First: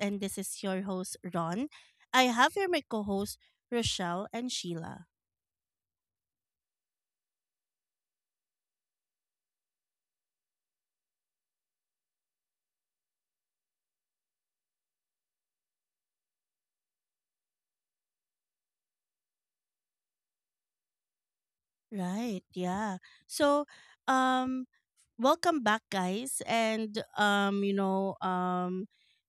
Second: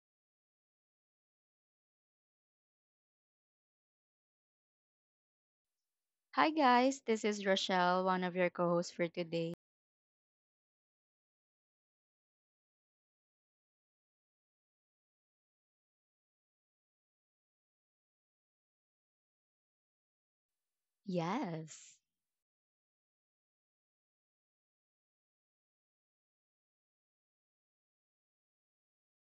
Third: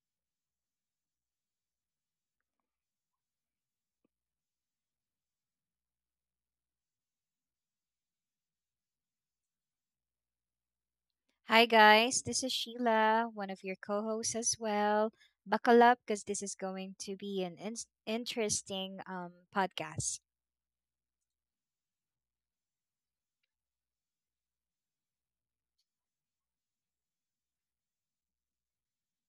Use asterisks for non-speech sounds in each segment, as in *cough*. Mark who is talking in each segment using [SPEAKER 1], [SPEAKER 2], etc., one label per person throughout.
[SPEAKER 1] And this is your host, Ron. I have here my co hosts, Rochelle and Sheila.
[SPEAKER 2] Hi guys, this is Rochelle, one of your co-hosts for today.
[SPEAKER 3] Hi, guys. This is Sheila, one of your co hosts as well. Buckle up because this is going to be an interesting podcast.
[SPEAKER 2] Yes.
[SPEAKER 1] Right. Yeah. So, um, Welcome back, guys.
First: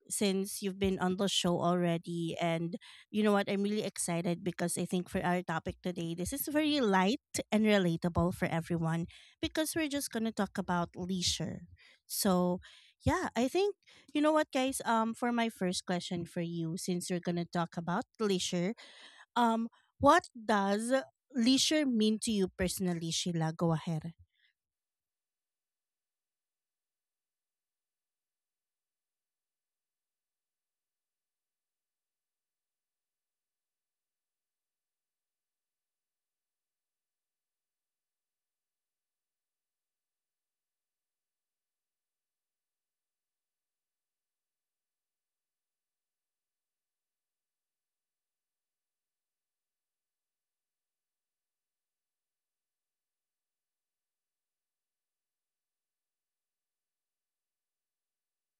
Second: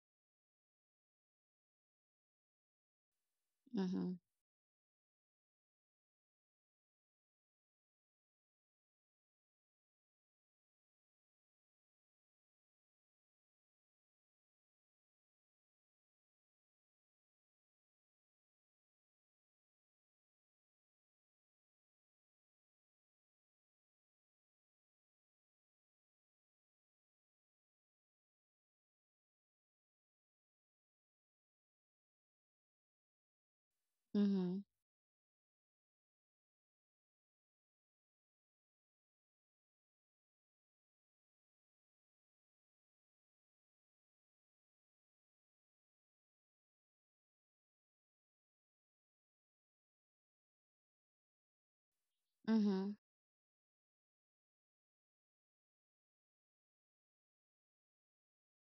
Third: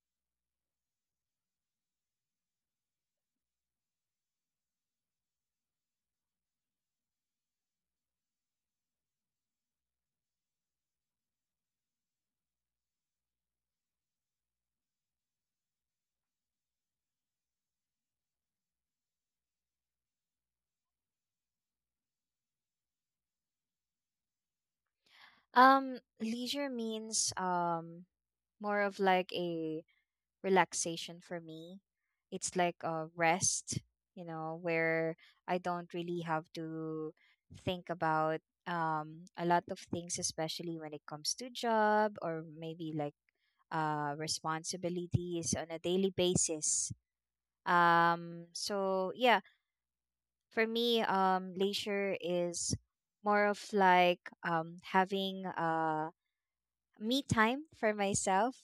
[SPEAKER 1] Since you've been on the show already, and you know what, I'm really
[SPEAKER 2] Mhm.
[SPEAKER 1] excited because I think for our topic today, this is very light and relatable for everyone because we're just gonna talk about leisure. So, yeah, I think you know what, guys. For my first question for you, since we're gonna talk about leisure, um, what does leisure mean to you personally, Sheila? Go ahead.
[SPEAKER 3] Leisure means more of like a relaxation for me. It's like a rest, you know,
[SPEAKER 2] Mhm.
[SPEAKER 3] where I don't really have to think about a lot of things, especially when it comes to job or maybe like responsibilities on a daily basis. So yeah, for me, leisure is
[SPEAKER 2] Mhm.
[SPEAKER 3] more of like having me time for myself,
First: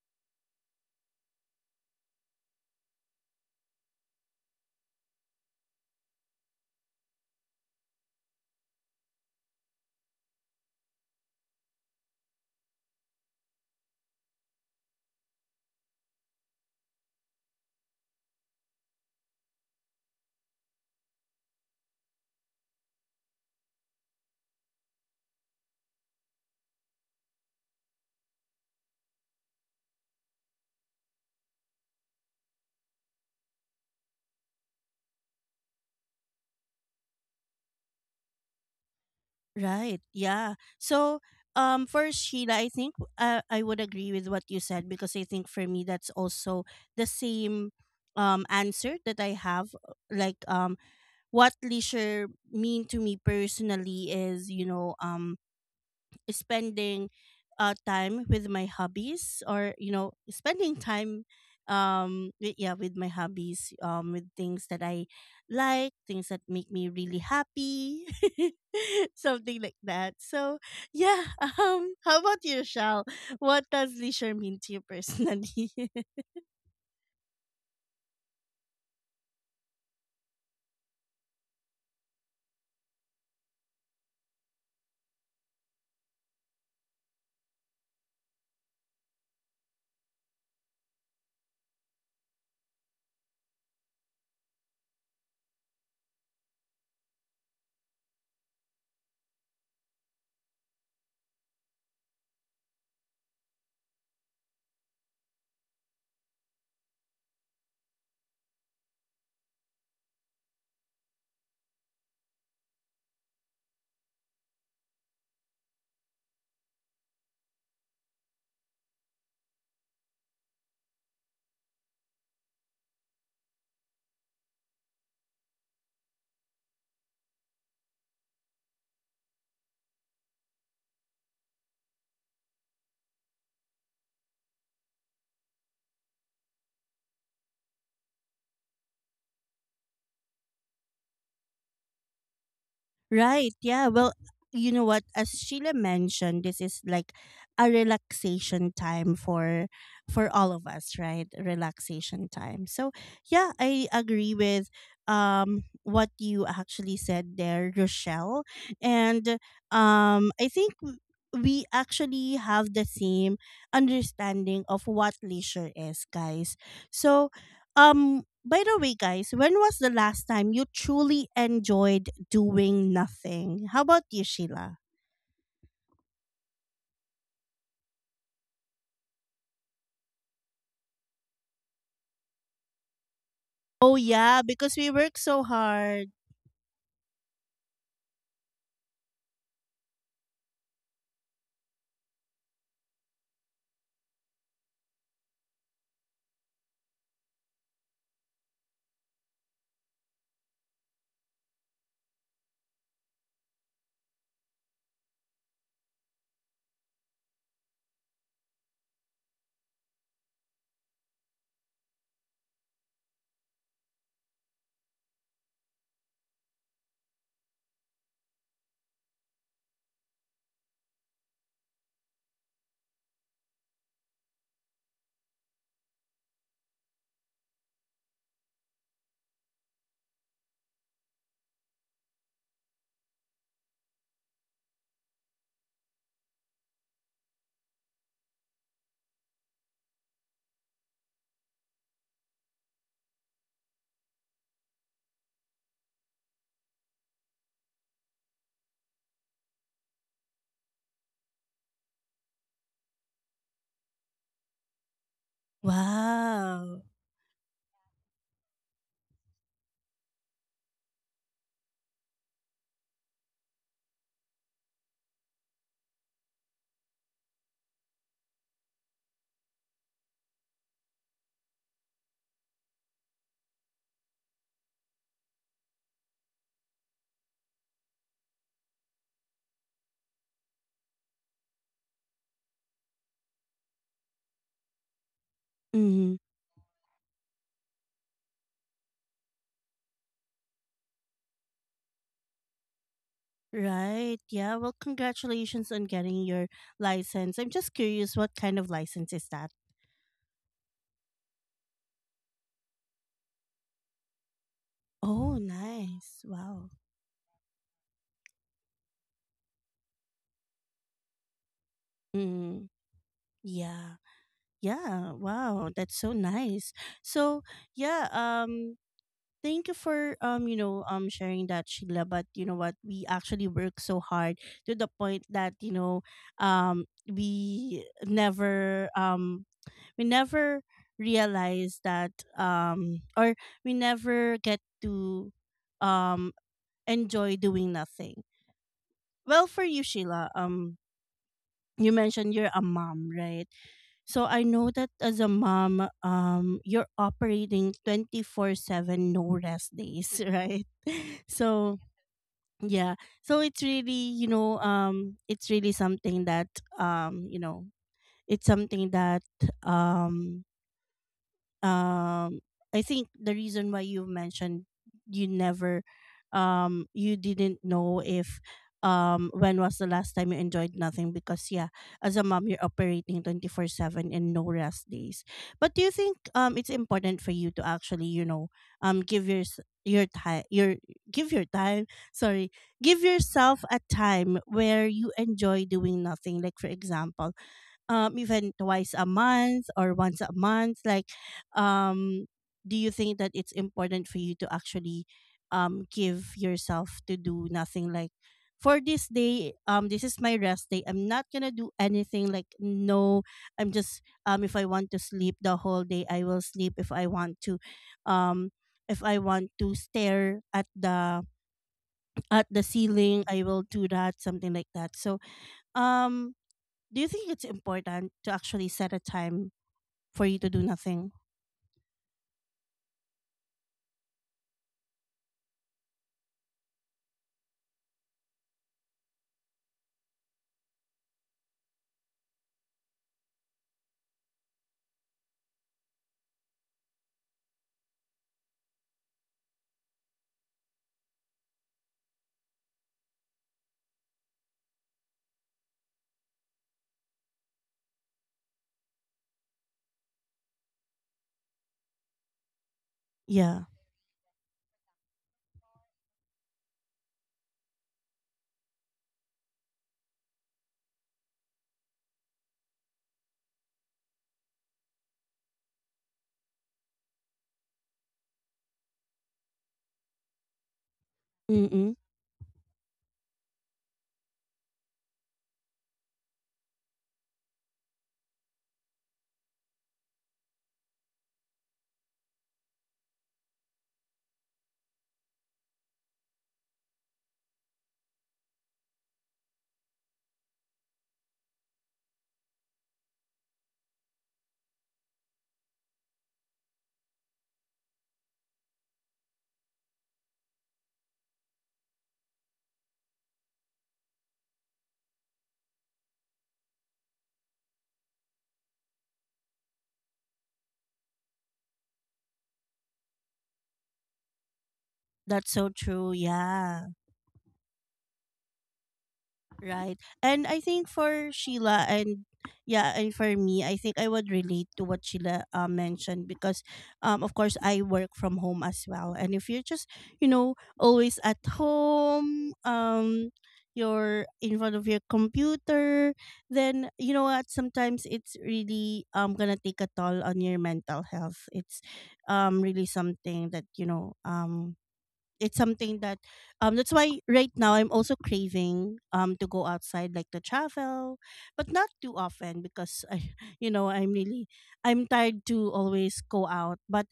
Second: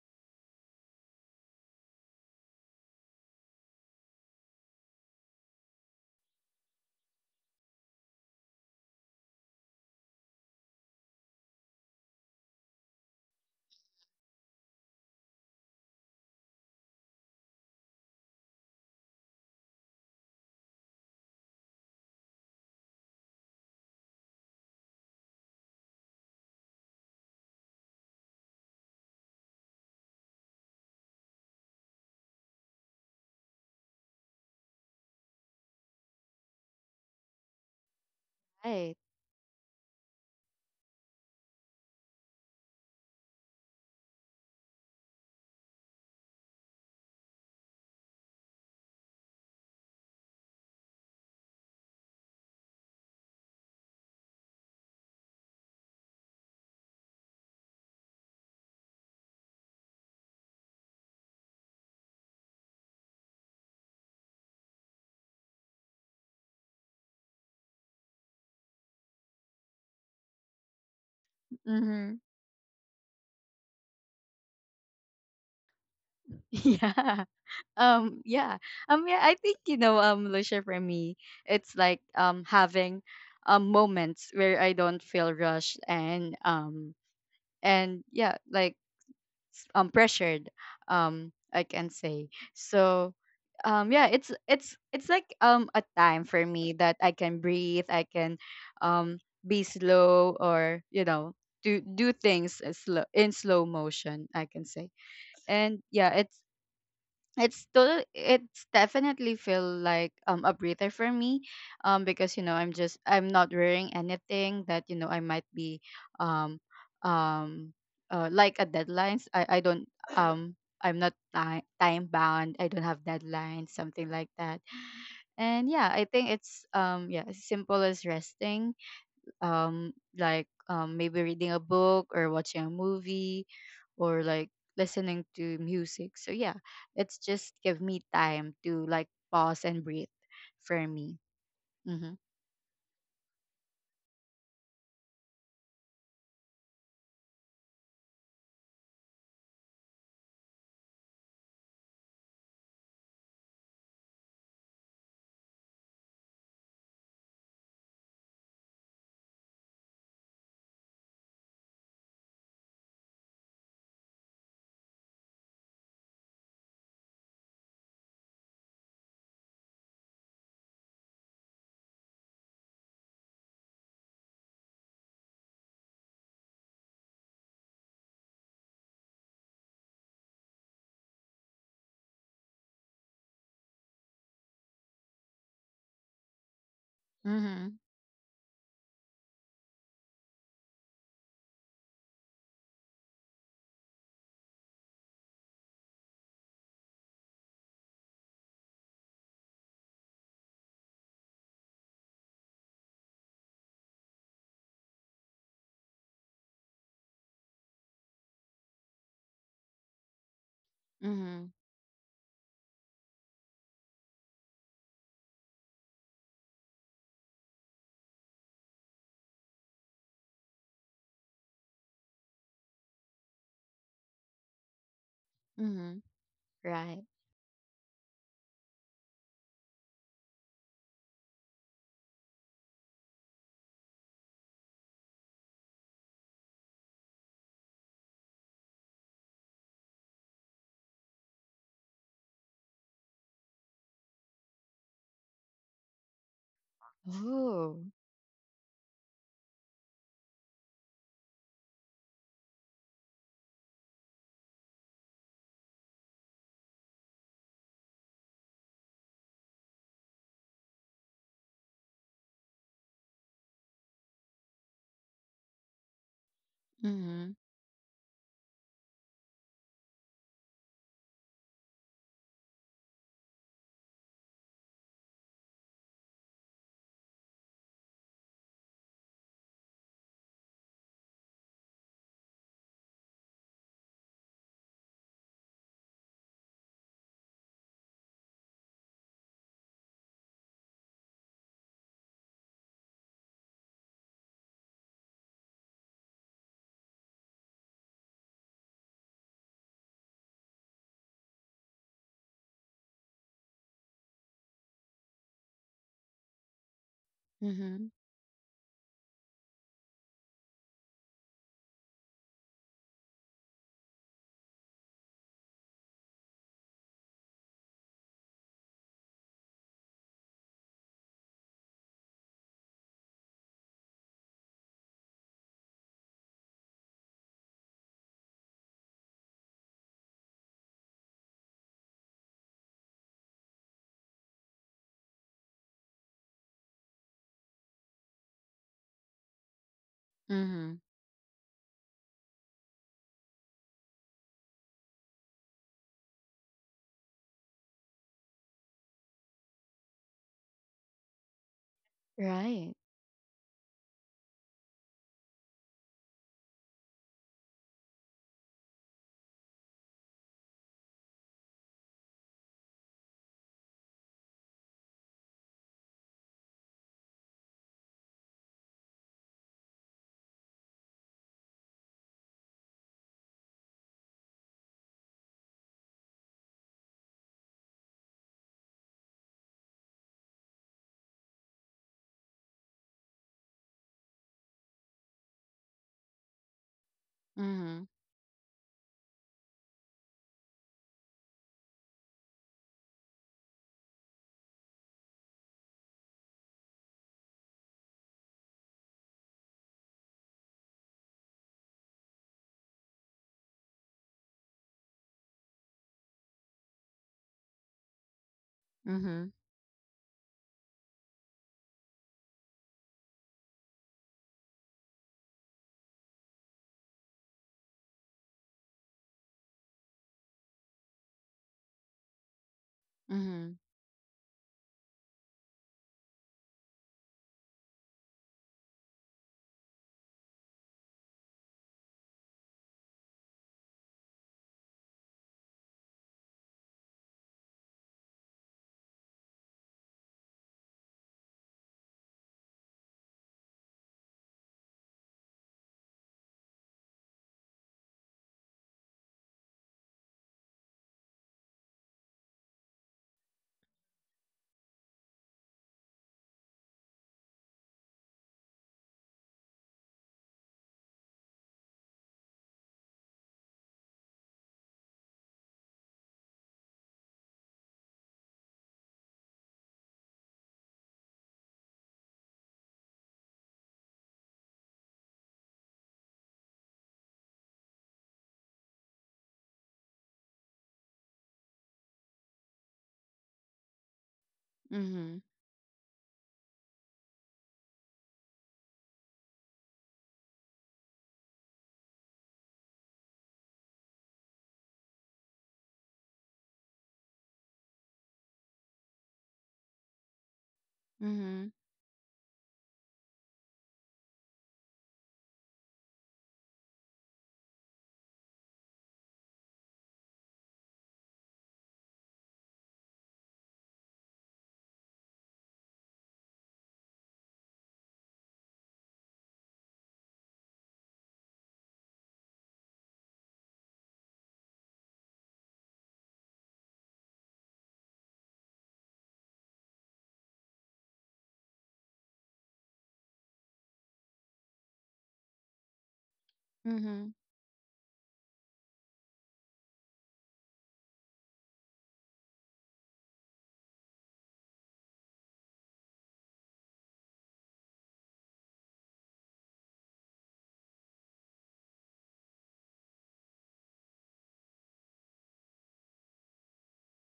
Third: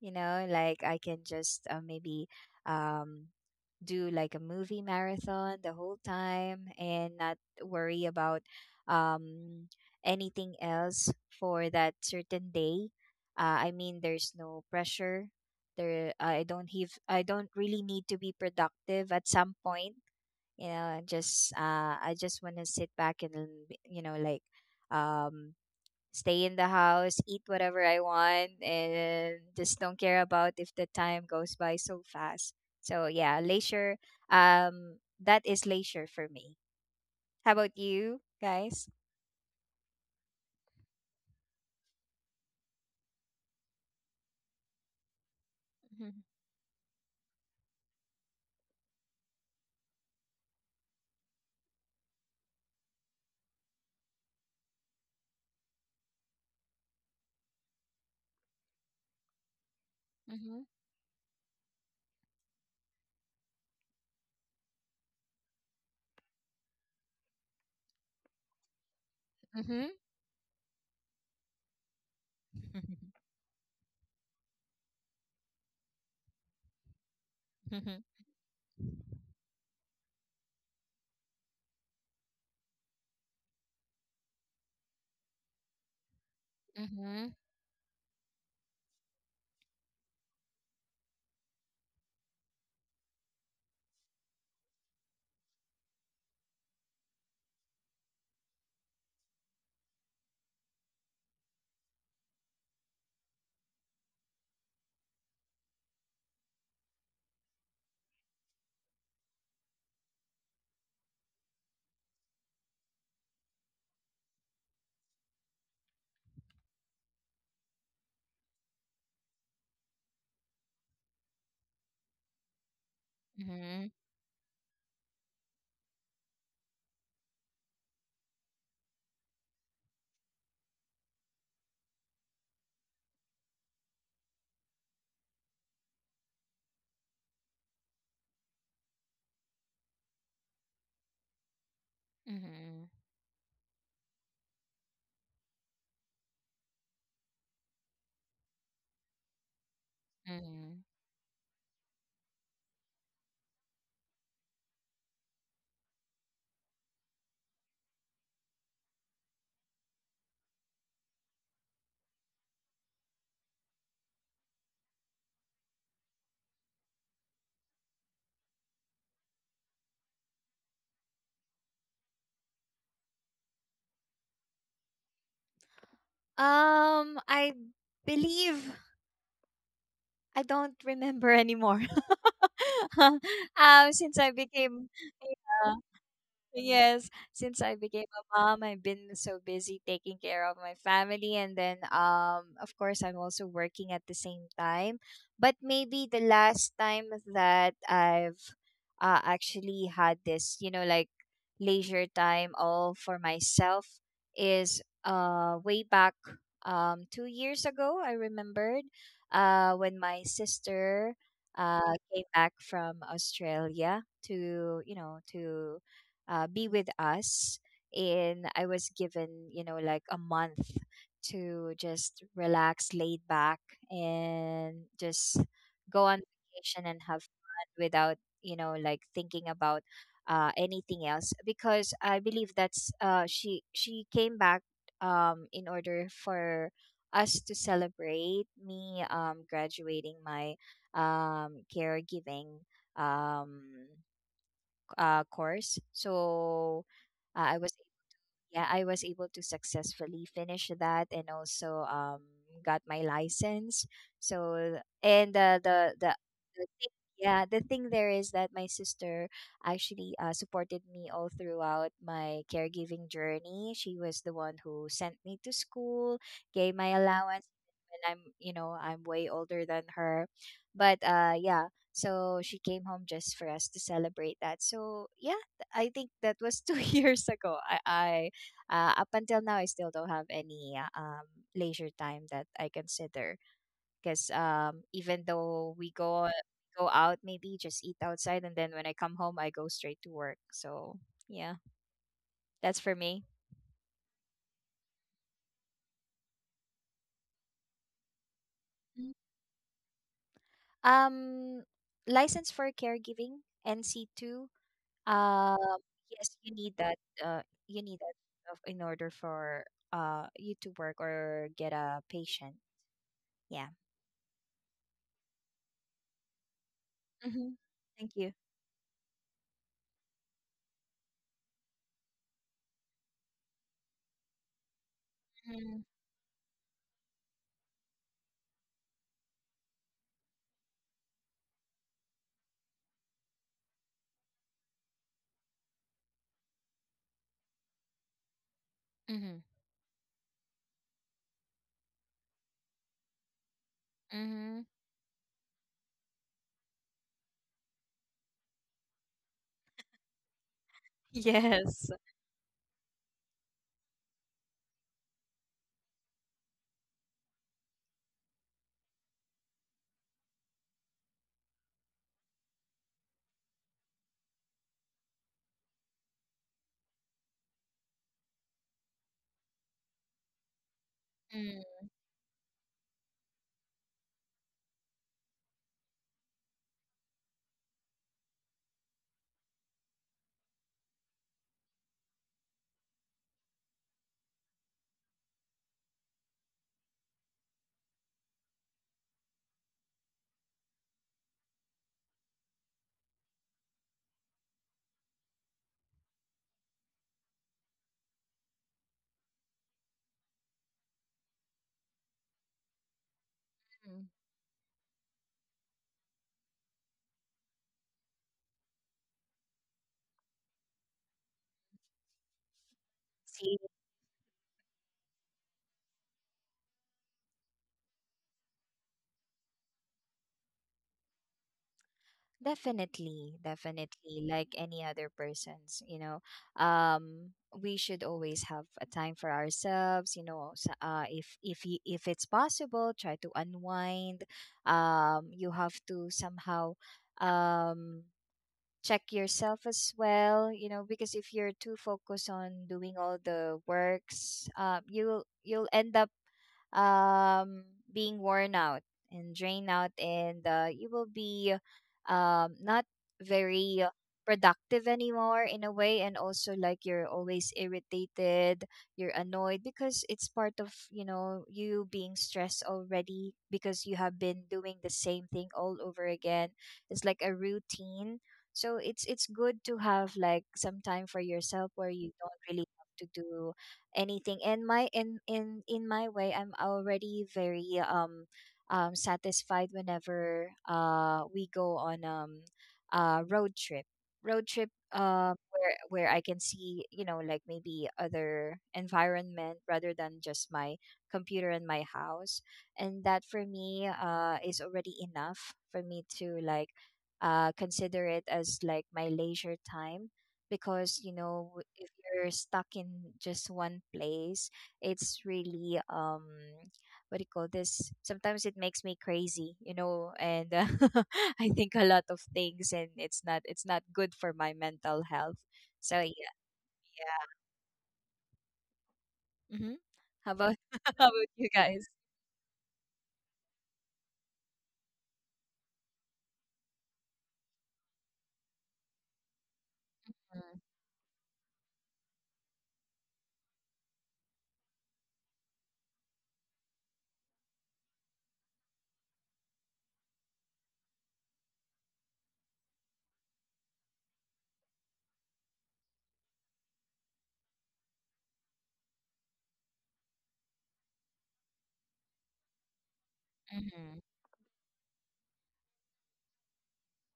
[SPEAKER 3] you know, like I can just maybe um do like a movie marathon the whole time and not worry about um anything else for that certain day. I mean, there's no pressure there. I don't really need to be productive at some point. You know, I just want to sit back and, you know, like, um stay in the house, eat whatever I want, and just don't care about if the time goes by so fast. So yeah, leisure. That is leisure for me. How about you guys?
[SPEAKER 2] Right.
[SPEAKER 1] Right. Yeah. So, for Sheila, I think I would agree with what you said because I think for me that's
[SPEAKER 3] Mhm.
[SPEAKER 1] also the same answer that I have. Like, um, what leisure mean to me personally is, spending time with my hobbies or you know
[SPEAKER 3] Mhm.
[SPEAKER 1] spending time with my hobbies with things that I like things that make me really happy *laughs* something like
[SPEAKER 3] Mhm.
[SPEAKER 1] that so yeah *laughs*
[SPEAKER 2] Mhm.
[SPEAKER 1] how about you shal?
[SPEAKER 3] *laughs*
[SPEAKER 1] What does leisure mean to you personally?
[SPEAKER 2] *laughs* Yeah.
[SPEAKER 3] Mhm.
[SPEAKER 2] Um yeah. Yeah, I think Lucia for me, it's like having moments where I don't feel rushed and um
[SPEAKER 3] Mhm.
[SPEAKER 2] and yeah, like pressured, I can say so it's like a time for me that I can breathe. I can um be slow, or you know, do things in slow motion, I can say. And yeah, it's definitely feel like a breather for me, because you know, I'm not wearing anything that you know I might be um um like a deadlines. I don't I'm not time bound, I don't have deadlines,
[SPEAKER 3] Mhm.
[SPEAKER 2] something like that. And yeah, I think it's as simple as resting um like maybe reading a book or watching a movie, or like listening to music. So yeah, it's just give me time to like pause and breathe for me. Mm-hmm.
[SPEAKER 3] Mhm.
[SPEAKER 1] Right. Yeah. Well, you know what? As Sheila mentioned, this is like a relaxation time for all of
[SPEAKER 3] Mhm.
[SPEAKER 1] us, right? Relaxation time. So yeah, I agree with what you actually said there, Rochelle. And I think we actually have the same understanding of what leisure is, guys. So by the way, guys, when was the last time you truly enjoyed doing nothing? How about you, Sheila?
[SPEAKER 3] I believe I don't remember anymore. *laughs* um,
[SPEAKER 1] Oh
[SPEAKER 3] since I
[SPEAKER 1] yeah, because
[SPEAKER 3] became,
[SPEAKER 1] we work so
[SPEAKER 3] yeah.
[SPEAKER 1] hard.
[SPEAKER 3] Yes, since
[SPEAKER 2] Mm-hmm.
[SPEAKER 3] I became a mom, I've been so busy taking care of my family, and then of course I'm also working at the same time. But maybe the last time that I've actually had this, you know, like leisure time all for myself is way back 2 years ago, I remembered, when my sister
[SPEAKER 2] Mm-hmm.
[SPEAKER 3] came back from Australia to, you know, to be with us. And I was given, you know, like a month to just relax, laid back, and just
[SPEAKER 2] Mm-hmm.
[SPEAKER 3] go on vacation and
[SPEAKER 2] Right.
[SPEAKER 3] have fun without, you know, like thinking about anything else, because I believe that's, she came back in order for us to celebrate me graduating my caregiving um, course. So, I was,
[SPEAKER 2] Oh.
[SPEAKER 3] yeah, I was able to successfully finish that, and also got my license. So, and the
[SPEAKER 1] Wow.
[SPEAKER 3] thing, yeah, the thing there is that my sister actually supported me all throughout my caregiving journey. She was the one who sent me to school, gave my
[SPEAKER 2] Mm-hmm.
[SPEAKER 3] allowance when I'm, you know, I'm way older than her. But yeah, so she came home just for us to celebrate that. So yeah, I think that was two *laughs* years ago. I up until now, I still don't have any leisure time that I consider, because even though we
[SPEAKER 1] Mm,
[SPEAKER 3] go out, maybe just eat outside, and then when I come home, I go straight to work. So yeah, that's for me.
[SPEAKER 1] right. Yeah. Well, congratulations on getting your license. I'm just curious, what kind of license
[SPEAKER 3] Mm.
[SPEAKER 1] is that?
[SPEAKER 3] Um, license for caregiving NC two.
[SPEAKER 1] Oh,
[SPEAKER 3] Um,
[SPEAKER 1] nice.
[SPEAKER 3] yes, you
[SPEAKER 1] Wow.
[SPEAKER 3] need that. Uh, you
[SPEAKER 2] Mm-hmm.
[SPEAKER 3] need that in order for you to work or get a patient.
[SPEAKER 1] Mm,
[SPEAKER 3] Yeah.
[SPEAKER 1] yeah. Yeah. Wow. That's so nice. So
[SPEAKER 3] Mm-hmm.
[SPEAKER 1] yeah.
[SPEAKER 3] Thank you.
[SPEAKER 1] Thank you for sharing that, Sheila, but you know what, we actually work so hard to the point that you
[SPEAKER 3] Mm-hmm.
[SPEAKER 1] know um we never um we never realize that or we never get to um enjoy doing nothing. Well, for you, Sheila,
[SPEAKER 2] Mm-hmm.
[SPEAKER 1] you mentioned you're a mom, right? So I
[SPEAKER 3] Mm-hmm.
[SPEAKER 1] know that as a mom, you're operating 24/7, no rest days, *laughs* right? So
[SPEAKER 3] Yes.
[SPEAKER 2] Right.
[SPEAKER 1] yeah, so it's really you know it's really something that um, you know it's something that um, um I think the reason why you mentioned you never you didn't know if when was the last time you enjoyed nothing because
[SPEAKER 3] Mm.
[SPEAKER 1] yeah, as a mom you're operating 24/7 and no rest days. But do you think it's important for you to actually you know give your time your give your time, sorry, give yourself a time where you enjoy doing nothing, like for example,
[SPEAKER 2] Mm-hmm.
[SPEAKER 1] even twice a month or once a month, like um do you think that it's important for you to actually give yourself to do nothing, like for this day, this is my rest day, I'm not gonna do anything, like no, I'm just
[SPEAKER 3] Mm.
[SPEAKER 1] if I want to sleep the whole day I will sleep, if I want to um if I
[SPEAKER 2] Mm-hmm.
[SPEAKER 1] want to stare at the ceiling I
[SPEAKER 3] See,
[SPEAKER 1] will do that, something like that. So um do you think it's important to actually set a time for you to do nothing?
[SPEAKER 3] definitely,
[SPEAKER 2] Mm-hmm.
[SPEAKER 3] definitely, like any other persons, you know, um, we should always have a time for ourselves, you know, if it's possible, try to unwind. You have to somehow um check yourself as well, you know, because if you're too focused on doing all the works, you'll end up um, being worn out and drained out, and you will be not
[SPEAKER 1] Yeah.
[SPEAKER 3] very productive anymore in a way, and also, like, you're always irritated, you're annoyed because it's part of, you know, you being stressed already because you have been doing the same thing all over again. It's like a routine. So it's good to have like some time for yourself where
[SPEAKER 1] Mm-mm.
[SPEAKER 3] you don't really have to do anything. And my, in my way, I'm already very satisfied whenever we go on road trip. Road trip,
[SPEAKER 2] Mm-hmm.
[SPEAKER 3] where, I can see, you know, like, maybe other environment rather than just my computer and my house. And that for me is already enough for me to like consider it as like my leisure time, because, you
[SPEAKER 2] Mm-hmm.
[SPEAKER 3] know, if you're stuck in just one place, it's really, what do you call this, sometimes it makes me crazy, you know, and *laughs* I think a lot of things, and it's not, it's not good for my mental health.
[SPEAKER 1] That's so
[SPEAKER 3] So
[SPEAKER 1] true.
[SPEAKER 3] yeah.
[SPEAKER 1] Yeah.
[SPEAKER 3] Yeah. Hmm.
[SPEAKER 1] Right.
[SPEAKER 3] How
[SPEAKER 1] And
[SPEAKER 3] about
[SPEAKER 1] I think
[SPEAKER 3] *laughs* how about
[SPEAKER 1] for
[SPEAKER 3] you guys?
[SPEAKER 1] Sheila and Yeah, and for me, I think I would relate to what Sheila mentioned because of course I work from home as well. And if you're just, you know, always at home, you're in front of your computer, then
[SPEAKER 2] Hmm.
[SPEAKER 1] you know what, sometimes it's really gonna take a toll on your mental health. It's really something that, you know, it's something that that's why right now I'm also craving to go outside, like to travel, but not too often because I *laughs* you know
[SPEAKER 3] Mm-hmm.
[SPEAKER 1] I'm really, I'm tired to always go out. But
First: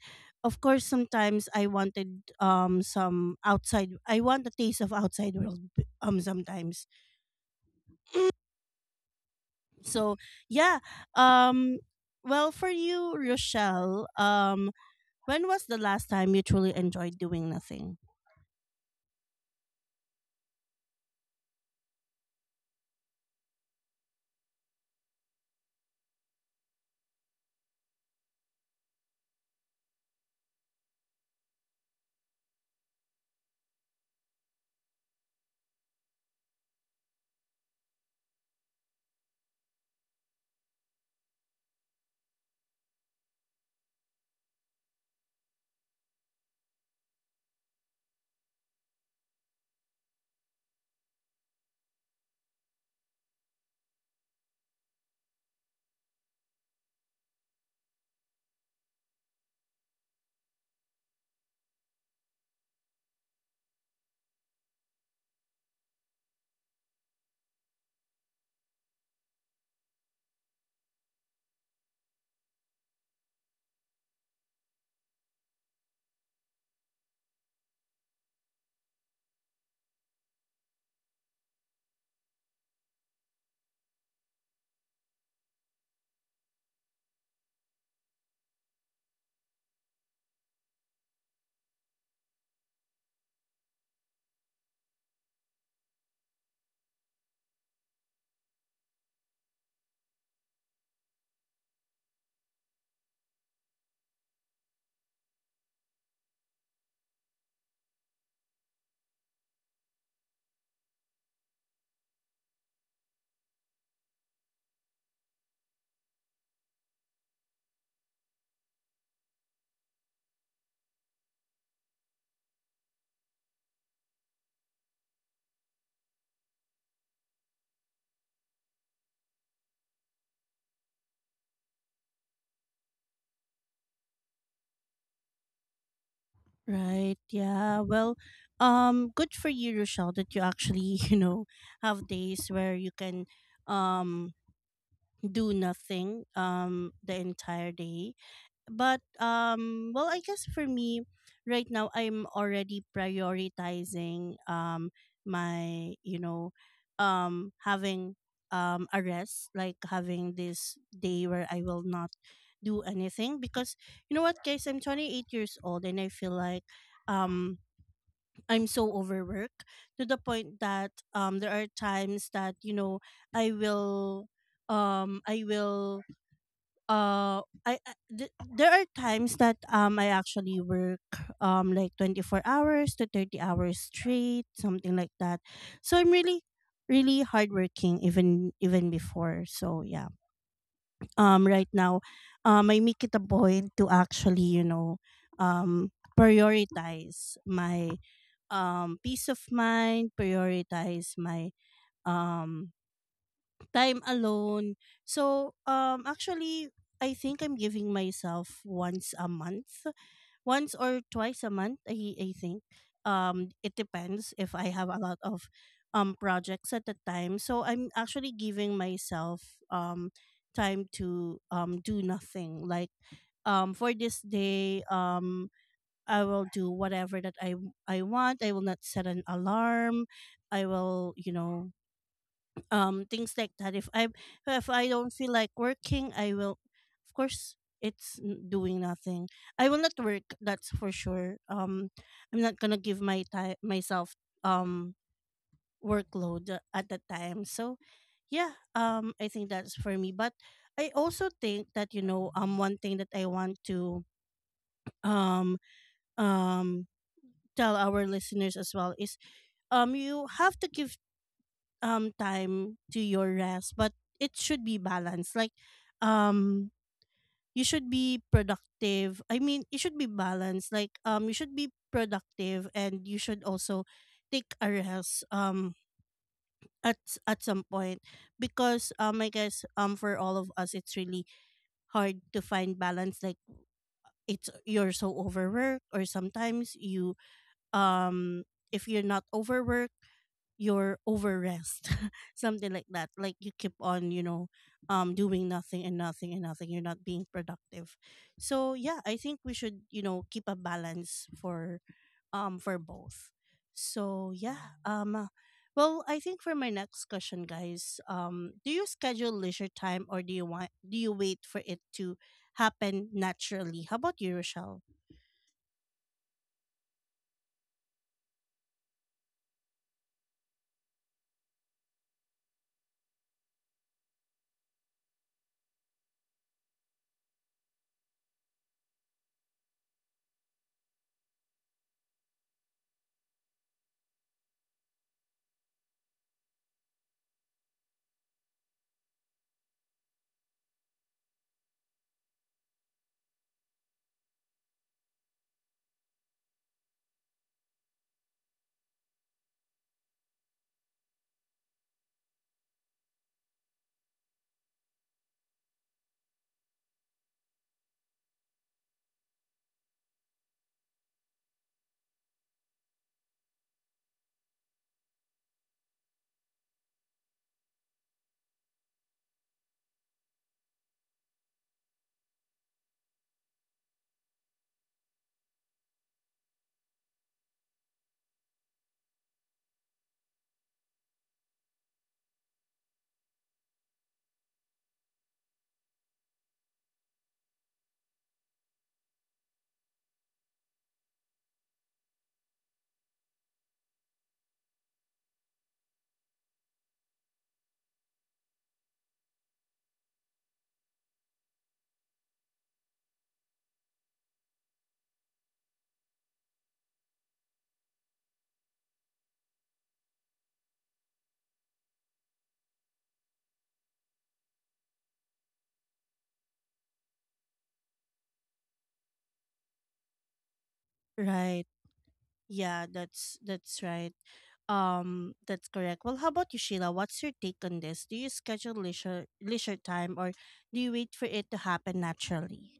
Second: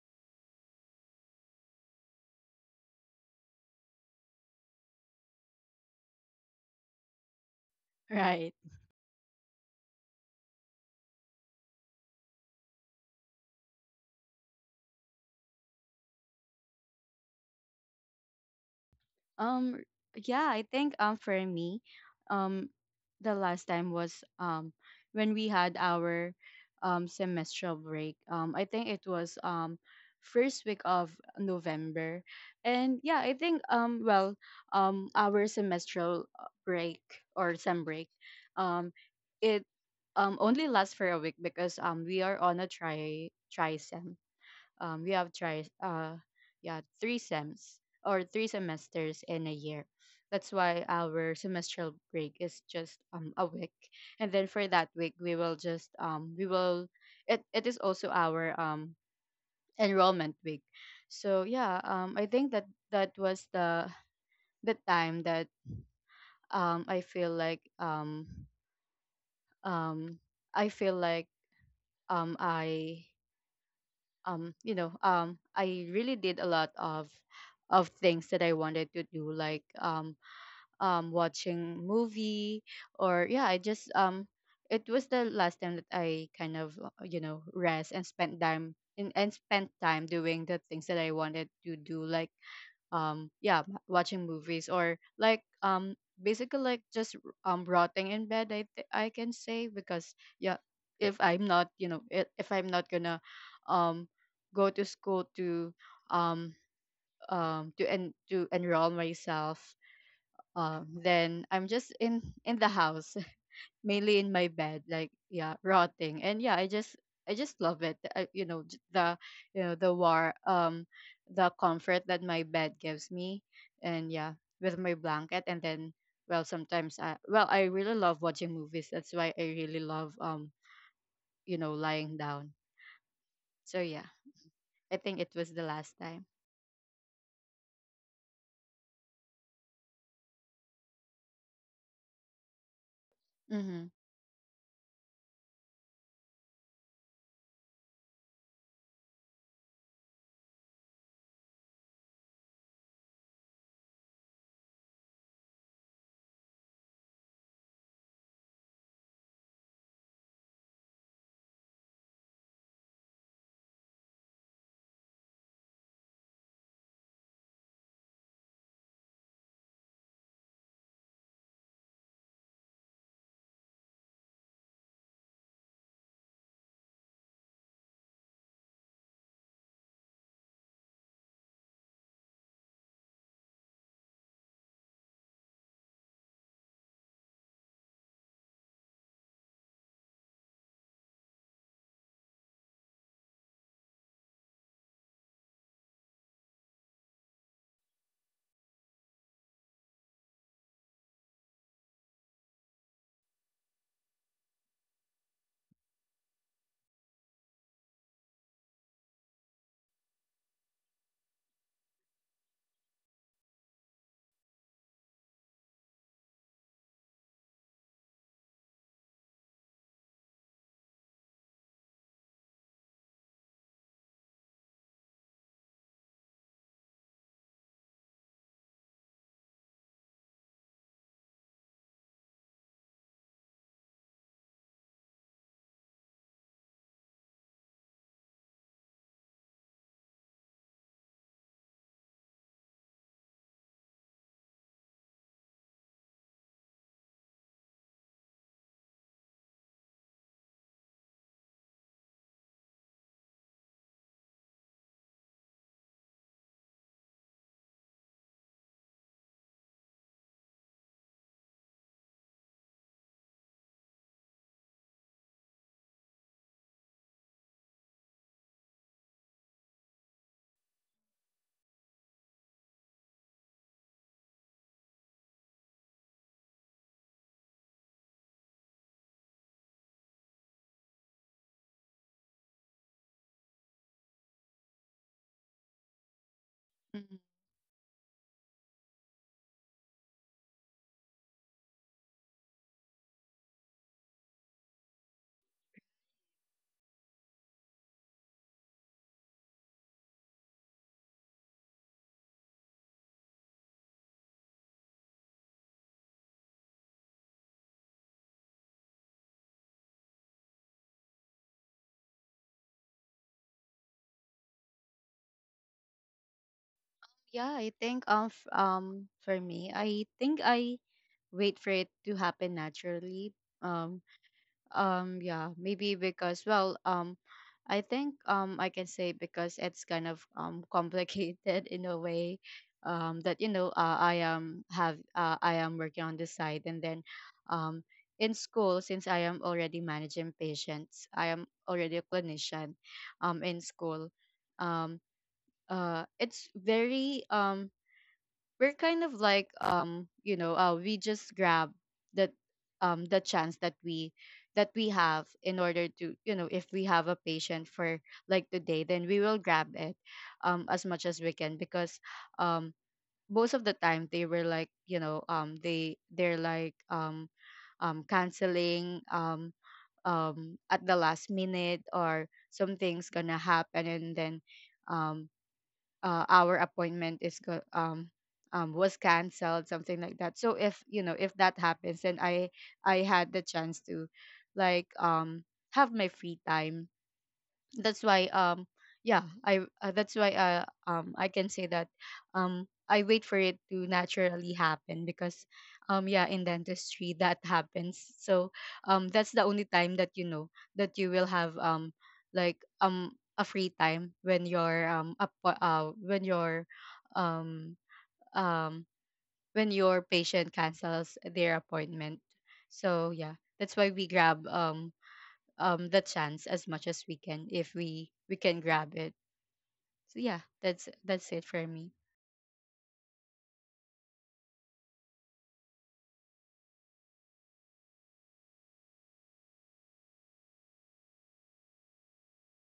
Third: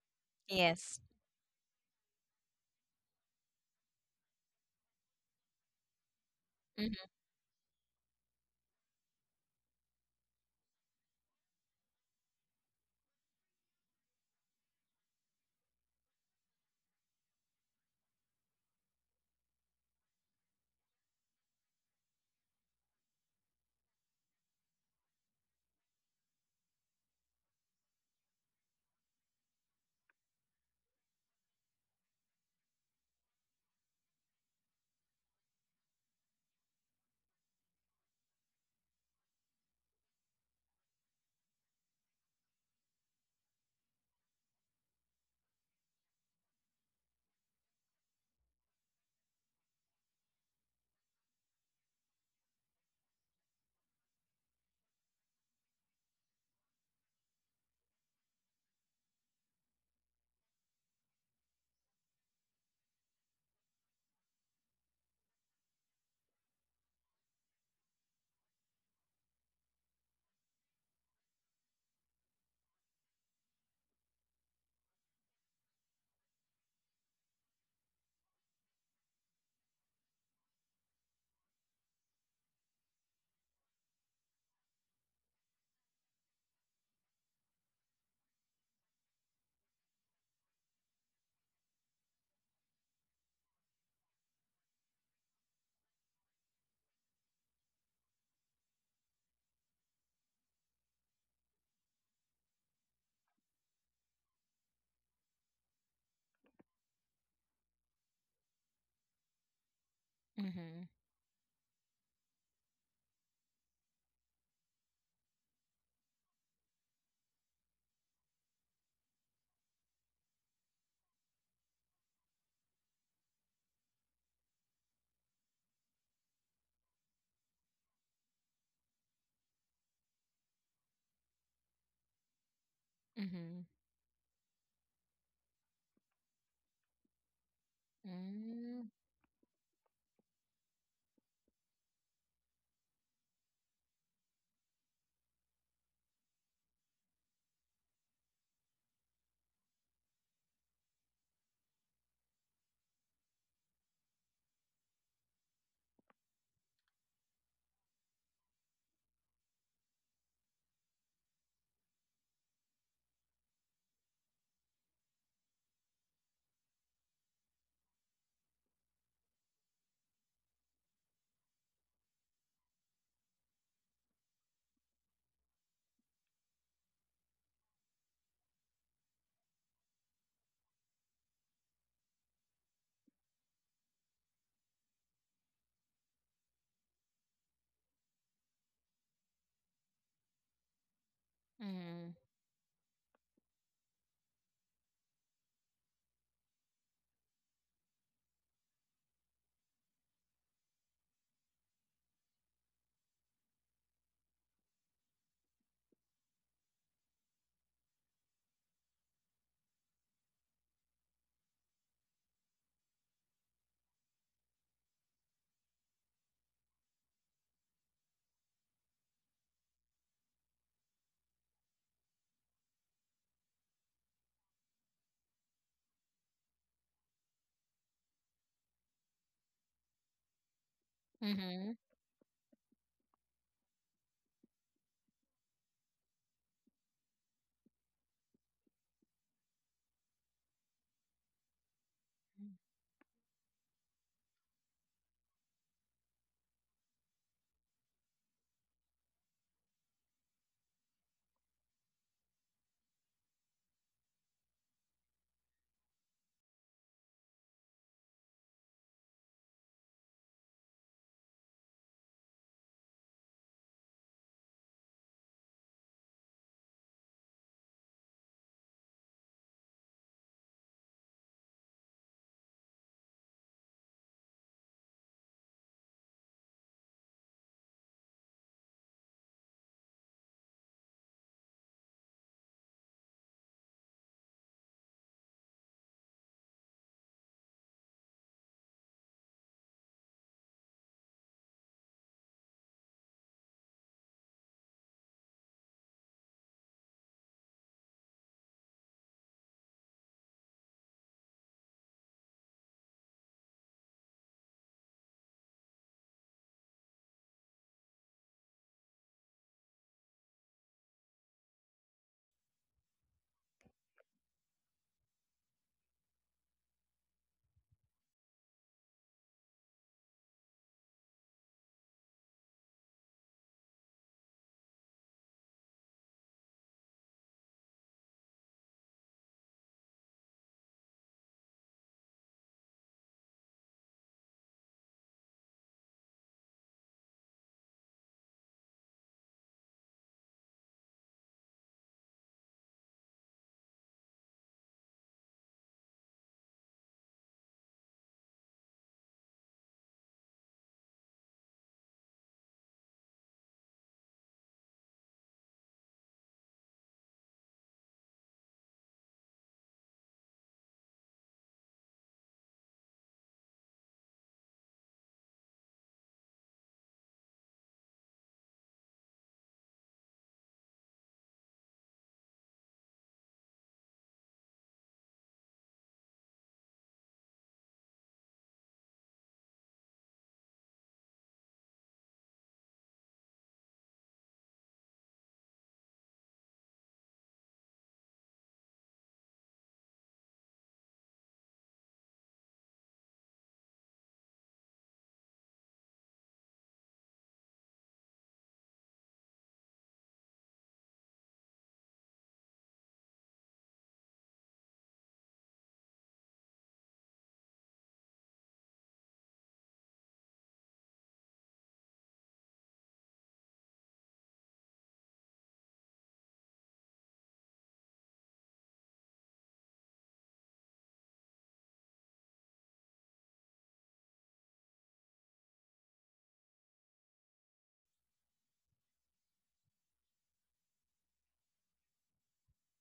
[SPEAKER 1] of course
[SPEAKER 3] Yes.
[SPEAKER 1] sometimes I wanted some outside I want a taste of outside world sometimes.
[SPEAKER 3] Mm-hmm.
[SPEAKER 2] Right.
[SPEAKER 1] So yeah, um well for you, Rochelle, when was the last time you truly enjoyed doing nothing?
[SPEAKER 2] Um, yeah, I think for me, um, the last time was um when we had our semestral break. I think it was first week of November, and yeah, I think our semestral break, or sem break, um, it only lasts for a week, because we are on a try sem. We have tried yeah three sems, or three semesters in a year. That's why our semestral break is just a week. And then for that week we will just we will it is also our enrollment week. So yeah, I think that that was the time that I feel like um I feel like I you know I really did a lot of things that I wanted to do, like watching movie, or yeah I just it was the last time that I kind of you know rest and spent time in and spent time doing the things that I wanted to do, like yeah watching movies, or like basically like just rotting in bed, I I can say. Because yeah, if I'm not you know if I'm not gonna um go to school um to enroll myself
[SPEAKER 3] Mm-hmm.
[SPEAKER 2] then I'm just in the house, mainly in my bed, like yeah rotting. And yeah, I just I just love it. I, you know the you know the war the comfort that my bed gives me, and yeah, with my blanket. And then, well sometimes I well I really love watching movies, that's why I really love you know lying down. So yeah, I think it was the last time.
[SPEAKER 1] Right. Yeah. Well,
[SPEAKER 3] Mm-hmm.
[SPEAKER 1] good for you, Rochelle, that you actually, *laughs* you know, have days where you can
[SPEAKER 2] Mm-hmm.
[SPEAKER 1] um do nothing the entire day. But well I guess for me right now I'm already prioritizing my you know having a rest, like having this day where I will not do anything because you know what guys, I'm 28 years old and I feel like um I'm so overworked to the point that there are times that you know I will I will I th- there are times that I actually work like 24 hours to 30 hours straight, something like that. So I'm really really hardworking, even even before. So yeah. Right now,
[SPEAKER 3] Mm-hmm.
[SPEAKER 1] I make it a point to actually, you know, um prioritize my peace of mind, prioritize my um time alone. So, actually, I think I'm giving myself once a month, once or twice a month. I think, it depends if I have a lot of, projects at the time. So I'm actually giving myself, um, time to, do nothing. Like, for this day, I will do whatever that I want. I will not set an alarm. I will, you
[SPEAKER 3] Mm-hmm.
[SPEAKER 1] know, things like that. If I don't feel like working I will, of course, it's doing nothing, I will not work, that's for sure. I'm not gonna give my time myself um workload at the time. So yeah, I think that's for me. But I also think that you know one thing that I want to um um tell our listeners as well is you have to give time to your rest, but it should be balanced. Like um you should be productive. I mean, it should be balanced. Like you should be productive and you should also take a rest at some point, because I guess for all of us it's really hard to find balance, like it's you're so overworked or sometimes
[SPEAKER 2] Hmm.
[SPEAKER 1] you um if you're not overworked, you're overrest, *laughs* something like that, like you keep on you know doing nothing and nothing and nothing, you're not being productive. So yeah, I think we should, you know, keep a balance for both. So yeah, well I think for my next question, guys, do you schedule leisure time or do you wait for it to happen naturally? How about you, Rochelle?
[SPEAKER 2] Yeah, I think for me, I think I wait for it to happen naturally. um yeah, maybe because well, I think I can say because it's kind of complicated *laughs* in a way. That you know I am working on this side, and then, um in school, since I am already managing patients, I am already a clinician, in school, um it's very we're kind of like you know, we just grab the the chance that we have, in order to you know if we have a patient for like today, then we will grab it as much as we can. Because um most of the time they were like you know they're like canceling, at the last minute, or something's gonna happen, and then um our appointment was canceled, something like that. So if you know if that happens, then I had the chance to like have my free time. That's why I can say that I wait for it to naturally happen, because yeah in dentistry that *laughs* happens. So that's the only time that you know that you will have like a free time, when your when your um um when your patient cancels their appointment. So yeah, that's why we grab the chance as much as we can, if we can grab it. So yeah, that's it
[SPEAKER 1] Right,
[SPEAKER 2] for me.
[SPEAKER 1] yeah, that's right. That's correct. Well, how about you, Sheila? What's your take on this? Do you schedule leisure time or do you wait for it to happen naturally?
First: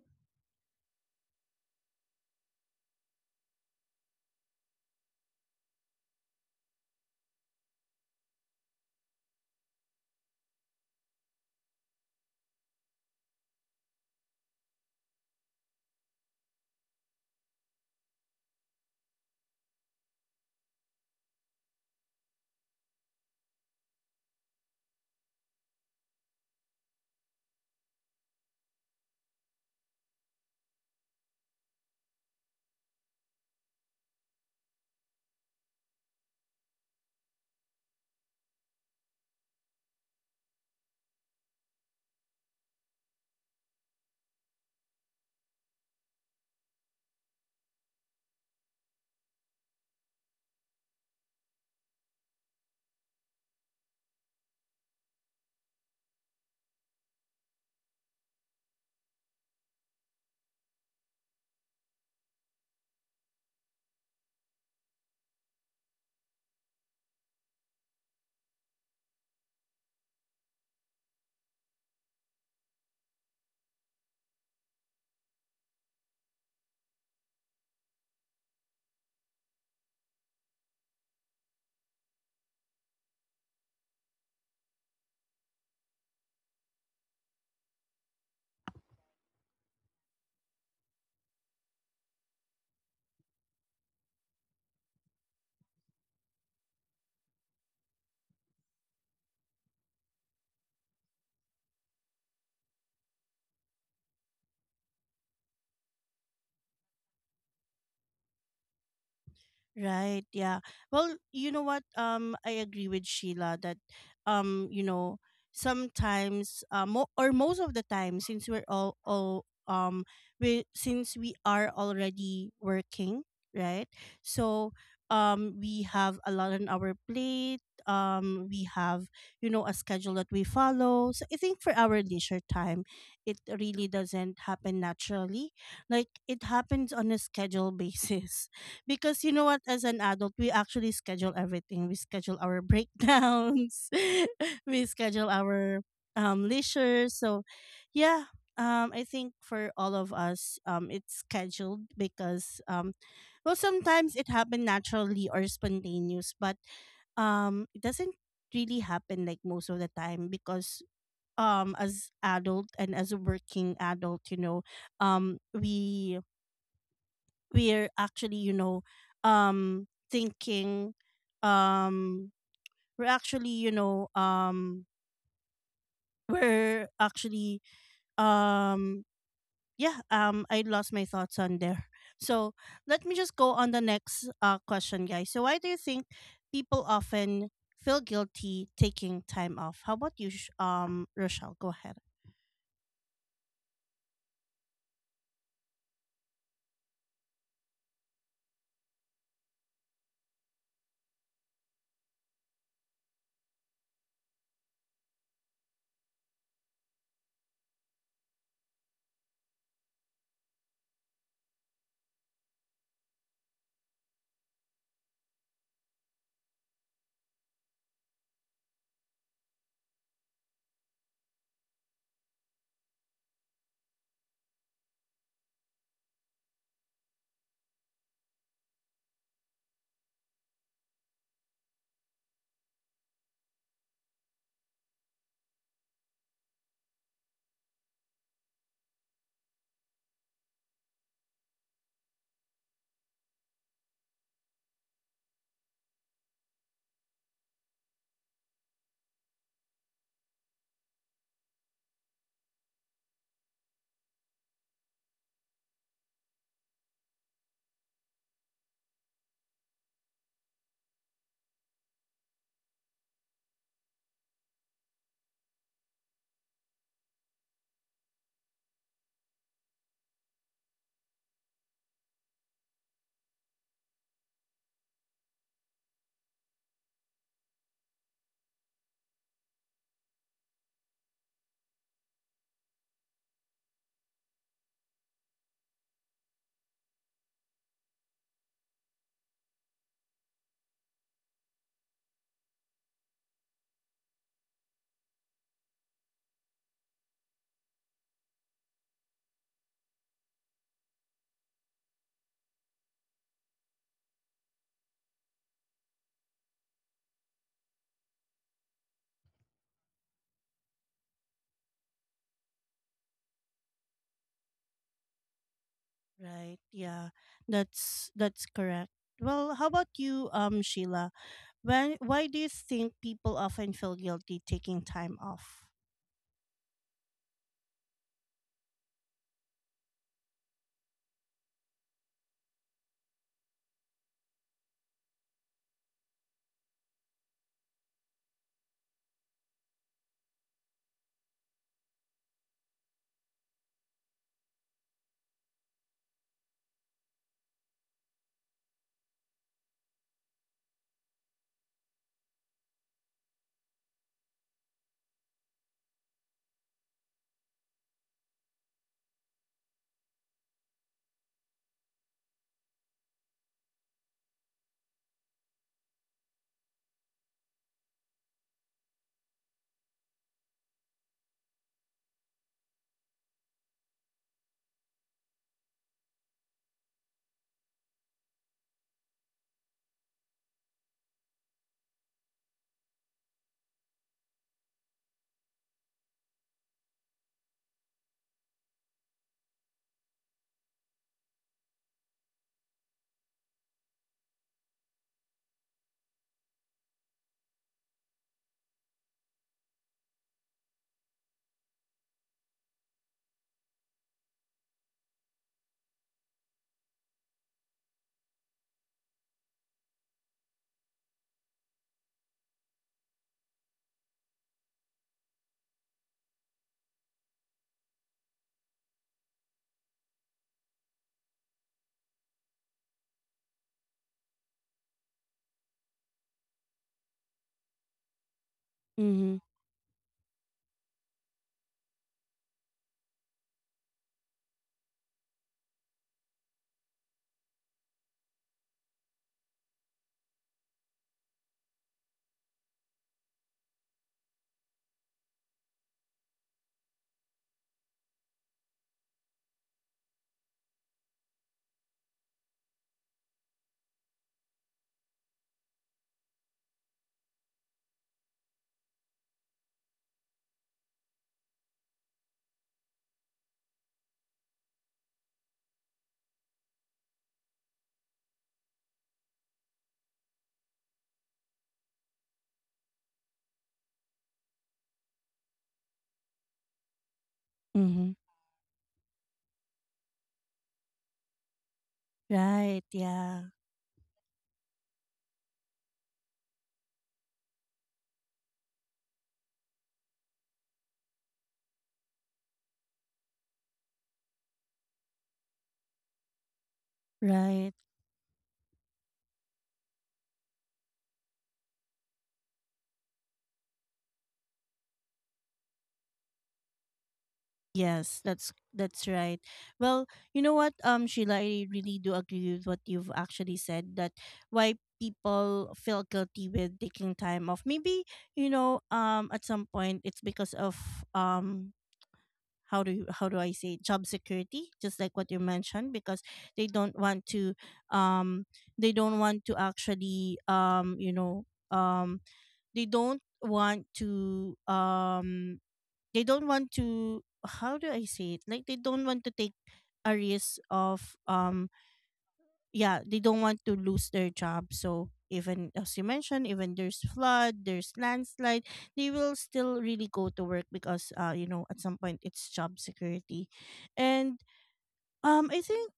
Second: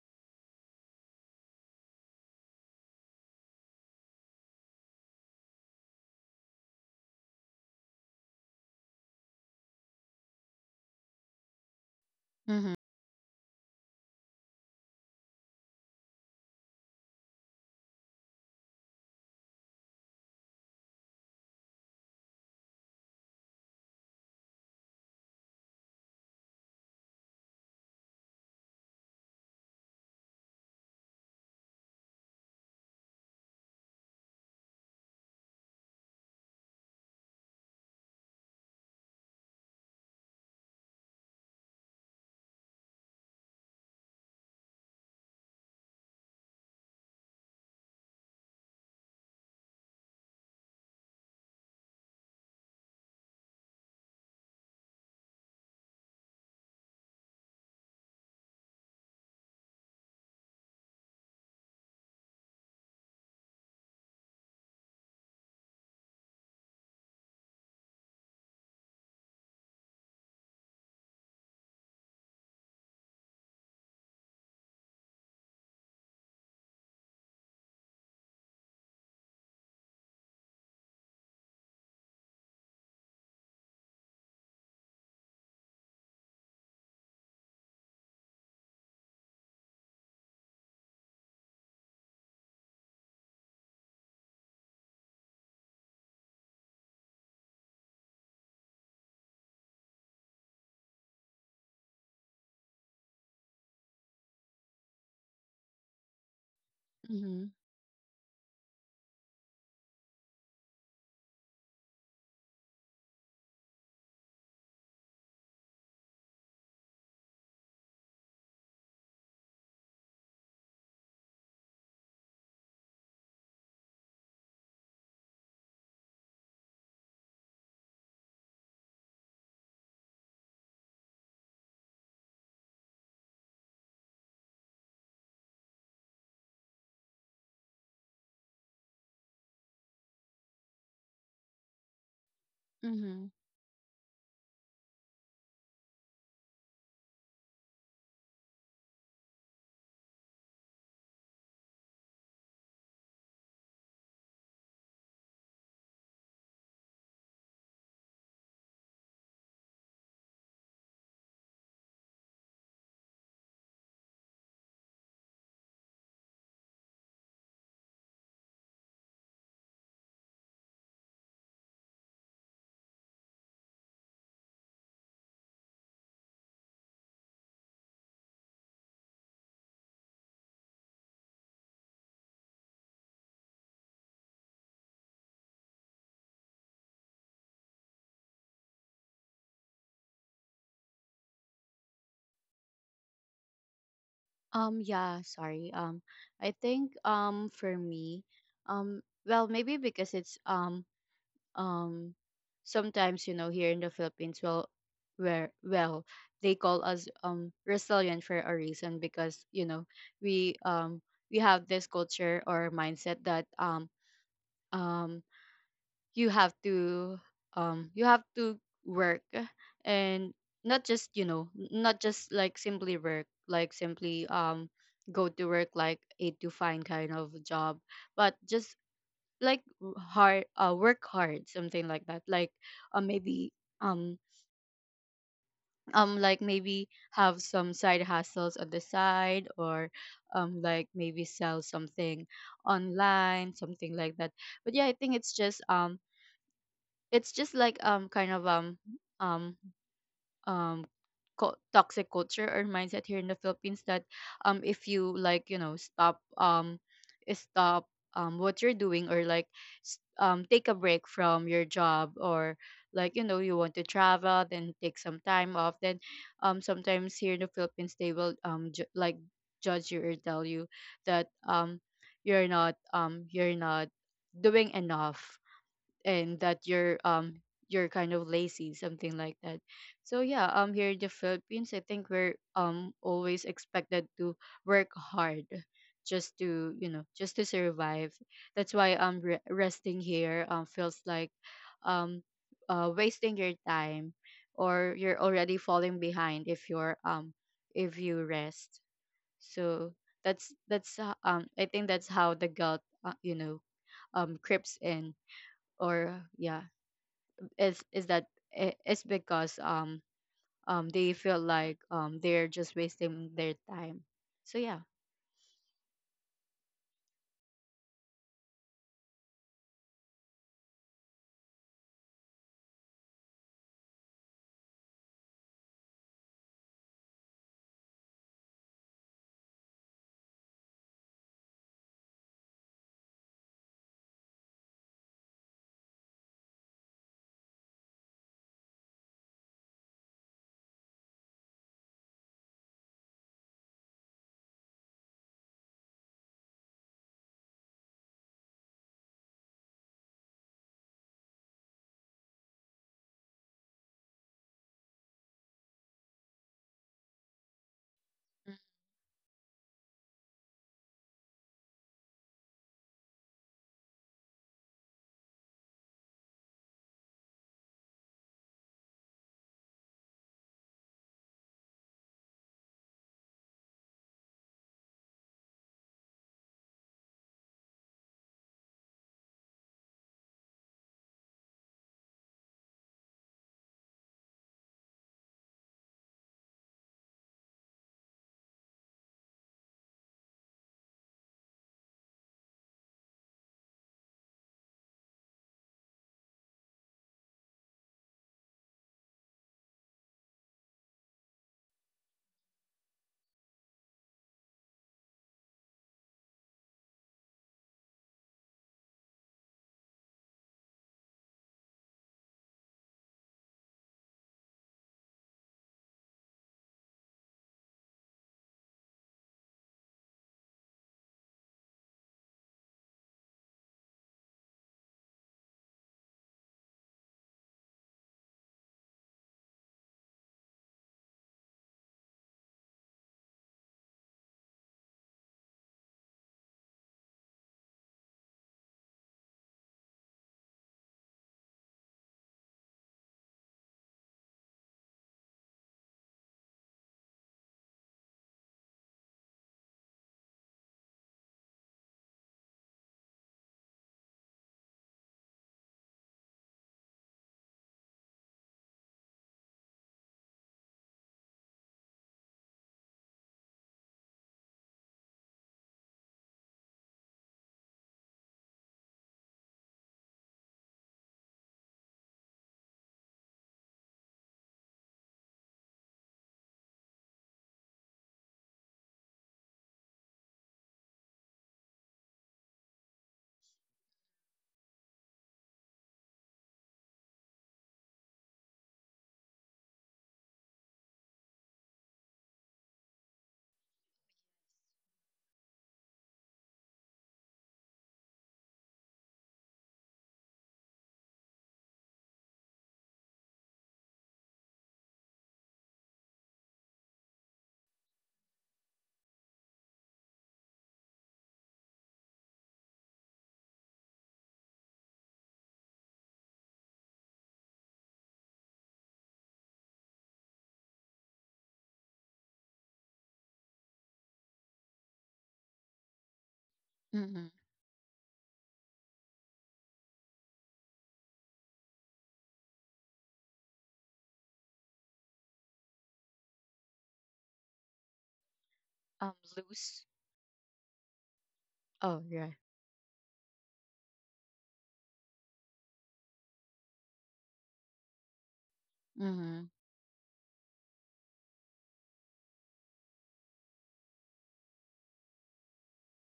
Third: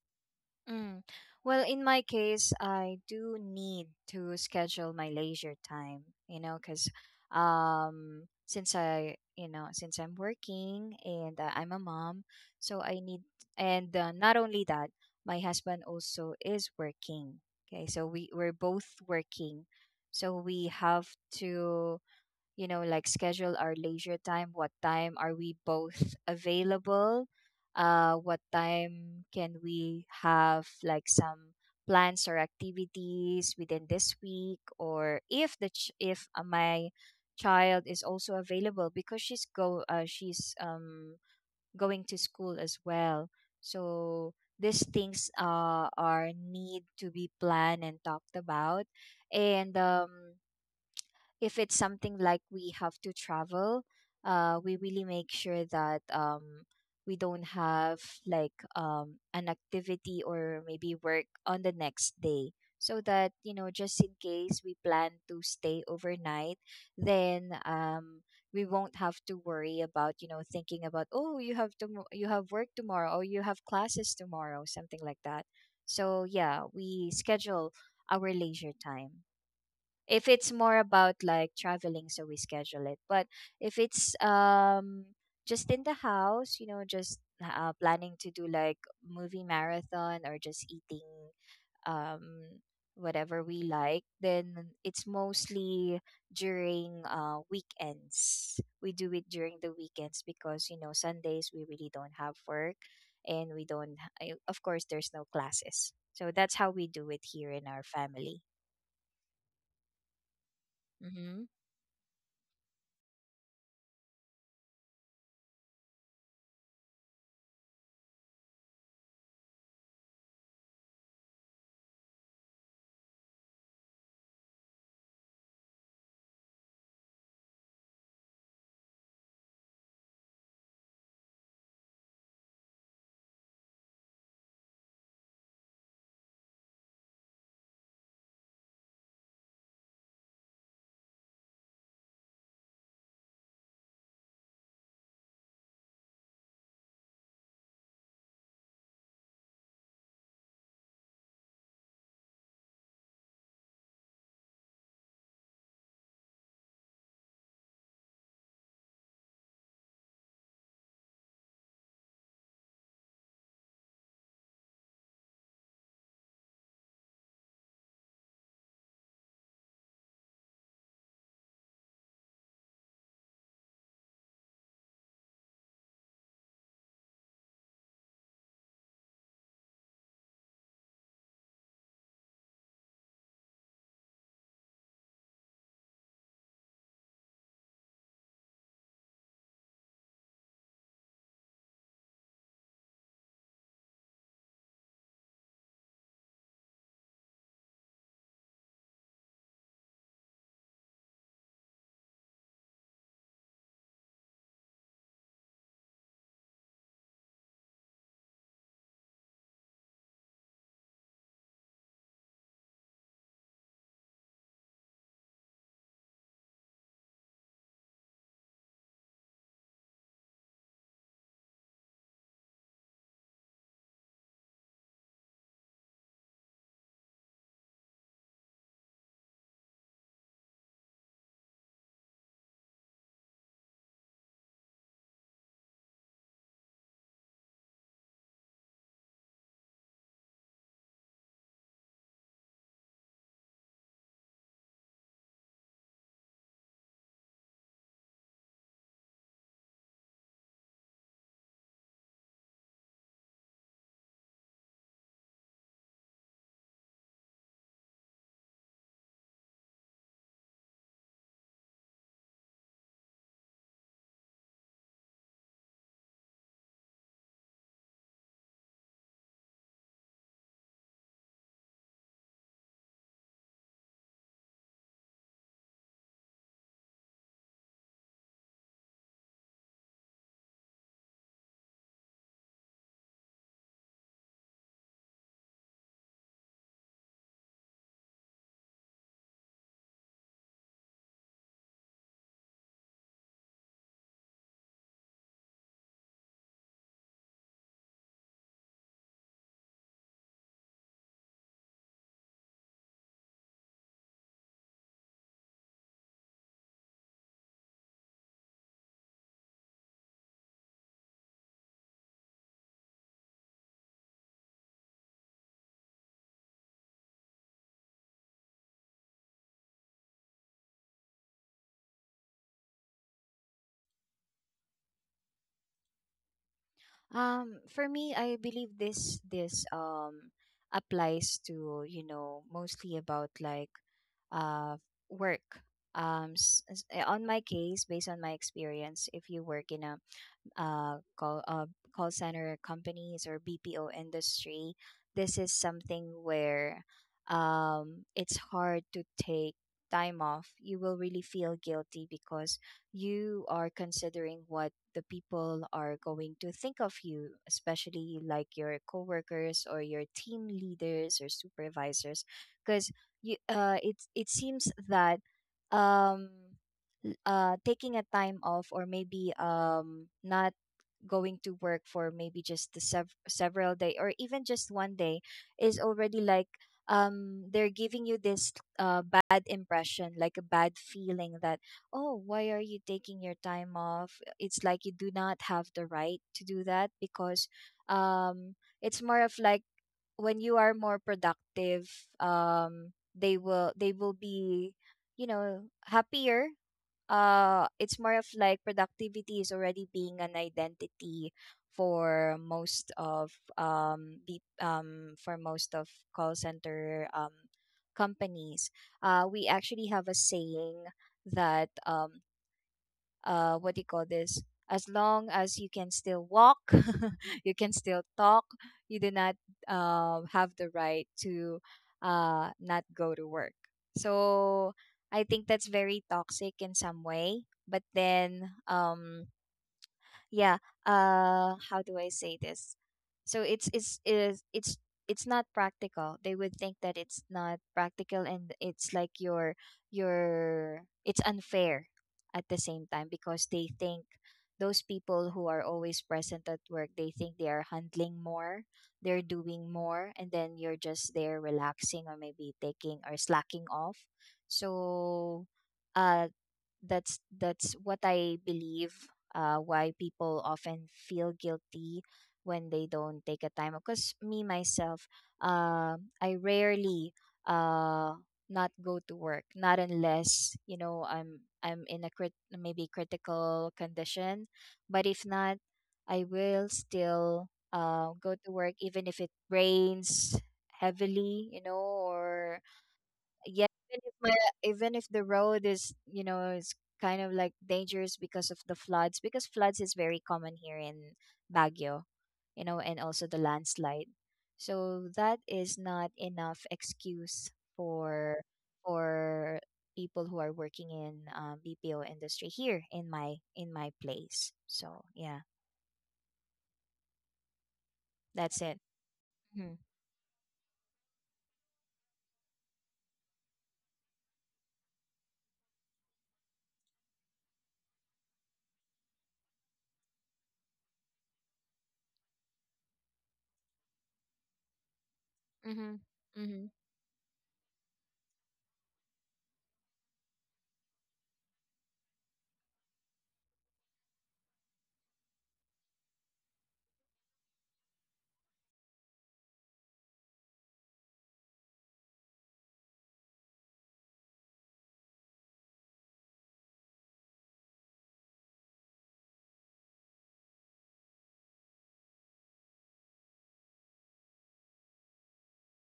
[SPEAKER 3] Mm. Well, in my case, I do need to schedule my leisure time, you know, because, since I, you know, since I'm working and I'm a mom,
[SPEAKER 2] Mm-hmm.
[SPEAKER 3] so I need, and not only that, my husband also is working. Okay, so we're both working, so we have to, you know, like, schedule our leisure time. What time are we both *laughs* available, what time can we have like some plans or activities within this week? Or if the ch- if my child is also available, because she's going to school as well. So these things, are need to be planned and talked about. And if it's something like we have to travel, we really make sure that, we don't have like an activity or maybe work on the next day. So that, you know, just in case we plan to stay overnight, then we won't have to worry about, you know, thinking about, oh, you have to, you have work tomorrow or you have classes tomorrow, something like that. So yeah, we schedule our leisure time. If it's more about like traveling, so we schedule it. But if it's just in the house, you know, just planning to do like movie marathon or just eating um whatever we like, then it's mostly during weekends. We do it during the weekends, because, you know, Sundays we really don't have work, and we don't of course there's no classes. So that's how we do it
[SPEAKER 2] Mm-hmm.
[SPEAKER 3] here in our family.
[SPEAKER 1] Right. Yeah. Well,
[SPEAKER 3] Mm-hmm.
[SPEAKER 1] you know what? I agree with Sheila that, you know, sometimes, mo- or most of the time, since we're we since we are already working, right? So, we have a lot on our plate. We have, you know, a schedule that we follow. So I think for our leisure time, it really doesn't happen naturally. Like it happens on a schedule *laughs* basis, because you know what, as an adult, we actually schedule everything. We schedule our
[SPEAKER 2] Mm-hmm.
[SPEAKER 1] breakdowns, *laughs* we schedule our leisure. So yeah, I think for all of us, it's scheduled because well sometimes it happened naturally or spontaneous, but it doesn't really happen like most of the time because as adult and as a working adult, you know, we we're actually you know thinking um we're actually you know we're actually um yeah, I lost my thoughts on there. So let me just go on the next question, guys. So why do you think people often feel guilty taking time off? How about you, Rochelle? Go ahead.
[SPEAKER 2] Yeah, sorry. I think for me, well, maybe because it's um sometimes, you know, here in the Philippines, well, they call us resilient for a reason because, you know, we um we have this culture or mindset that um you have to you have to work. And not just you know not just like simply work, like simply go to work like eight to five kind of job, but just like w- hard work hard, something like that. Like maybe um like maybe have some side hustles on the side, or like maybe sell something online, something like that. But yeah, I think it's just like um um toxic culture or mindset here in the Philippines. That if you like you know stop what you're doing, or like take a break from your job, or like you know you want to travel then take some time off, then sometimes here in the Philippines they will like judge you or tell you that you're not you're not doing enough, and that you're kind of lazy, something like that. So yeah, here in the Philippines I think we're always expected to work hard, just to you know just to survive. That's why resting here feels like um wasting your time, or you're already falling behind if you're if you rest. So that's I think that's how the gut you know creeps in, or yeah, is that it's because they feel like they're just wasting their time. So yeah.
[SPEAKER 1] Right. Yeah. That's correct. Well, how about you, Sheila? When Why do you think people often feel guilty taking time off?
[SPEAKER 3] For me, I believe this applies to, you know, mostly about like uh work. On my case, based on my experience, if you work in a uh, call uh, call center companies or BPO industry, this is something where, it's hard to take time off. You will really feel guilty because you are considering what the people are going to think of you, especially like your coworkers or your team leaders or supervisors, because you it seems that, um taking a time off or maybe not going to work for maybe just the several day or even just one day is already like, they're giving you this bad impression, like a bad feeling that, oh, why are you taking your time off? It's like, you do not have the right to do that, because um it's more of like, when you are more productive, they will, they will be, you know, happier. It's more of like productivity is already being an identity for most of um the um for most of call center companies. We actually have a saying that, what do you call this, as long as you can still walk *laughs* you can still talk, you do not have the right to not go to work. So I think that's very toxic in some way. But then,
[SPEAKER 1] Mm-hmm.
[SPEAKER 3] yeah, how do I say this. So it's it's not practical. They would think that it's not practical, and it's like your, it's unfair at the same time, because they think those people who are always present at work, they think they are handling more, they're doing more, and then you're just there relaxing or maybe taking or slacking off. So uh that's what I believe, why people often feel guilty when they don't take a time, because me myself, I rarely, uh, not go to work, not unless, you know, I'm in a maybe critical condition. But if not, I will still
[SPEAKER 1] Mm-hmm.
[SPEAKER 3] go to work, even if it rains heavily, you know, or
[SPEAKER 1] Right, yeah.
[SPEAKER 3] yeah, even if my, even if the road is, you know, is kind of like dangerous, because of the floods, because floods is very common here in Baguio, you know, and also the landslide. So that is not enough excuse
[SPEAKER 1] Right.
[SPEAKER 3] for people who are working in BPO industry here in my, in my place, so yeah,
[SPEAKER 1] Yes,
[SPEAKER 3] that's it.
[SPEAKER 1] that's right.
[SPEAKER 3] Mm-hmm.
[SPEAKER 1] Well, you know what, Sheila, I really do agree with what you've actually said, that why people feel guilty with taking time off. Maybe, you know, at some point it's because of um how do you, how do I say, job security, just like what you
[SPEAKER 3] Mm-hmm.
[SPEAKER 1] mentioned, because
[SPEAKER 3] Mm-hmm.
[SPEAKER 1] they don't
[SPEAKER 2] Mm-hmm.
[SPEAKER 1] want to um they don't want to actually you know um they don't want to they don't want to, how do I say it, like they don't want to take
[SPEAKER 2] Loose.
[SPEAKER 1] a risk of
[SPEAKER 2] Oh yeah.
[SPEAKER 1] yeah, they don't want to lose their job. So even as you mentioned, even there's flood, there's landslide, they will
[SPEAKER 2] Mm-hmm.
[SPEAKER 1] still really go to work because you know, at some point it's job security. And I think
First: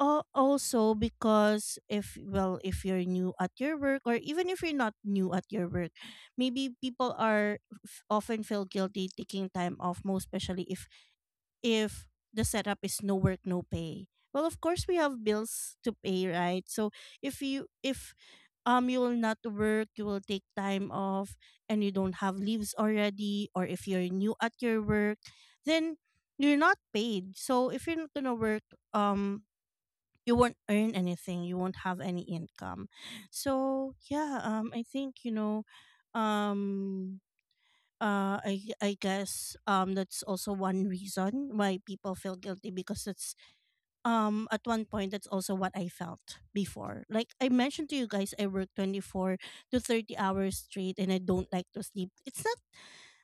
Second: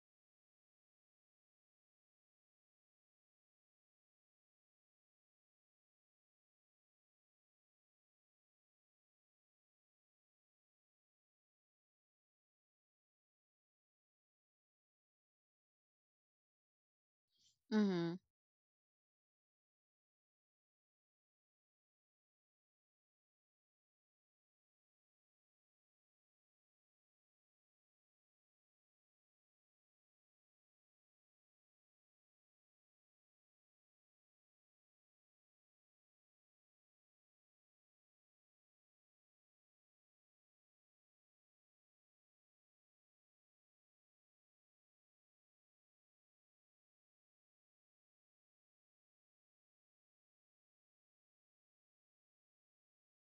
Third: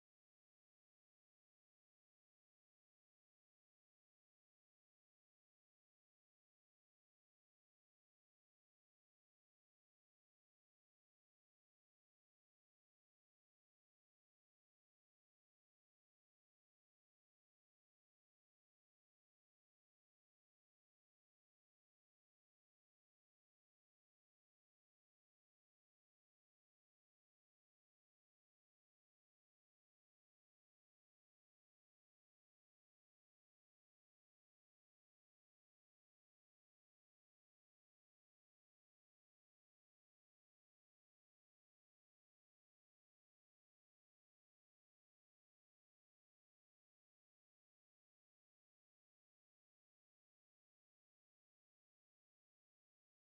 [SPEAKER 1] also because if, well, if you're new at your work or even if you're not new at your work, maybe people are often feel guilty taking time off, most especially if if the setup is no work no pay. Well of course we have bills to pay, right? So if
[SPEAKER 2] Mm-hmm.
[SPEAKER 1] you will not work, you will take time off, and you don't have leaves already, or if you're new at your work, then you're not paid. So if you're not gonna work um you won't earn anything, you won't have any income. So yeah I think you know um I guess that's also one reason why people feel guilty because it's at one point that's also what I felt before. Like I mentioned to you guys, I work 24 to 30 hours straight and I don't like to sleep. It's not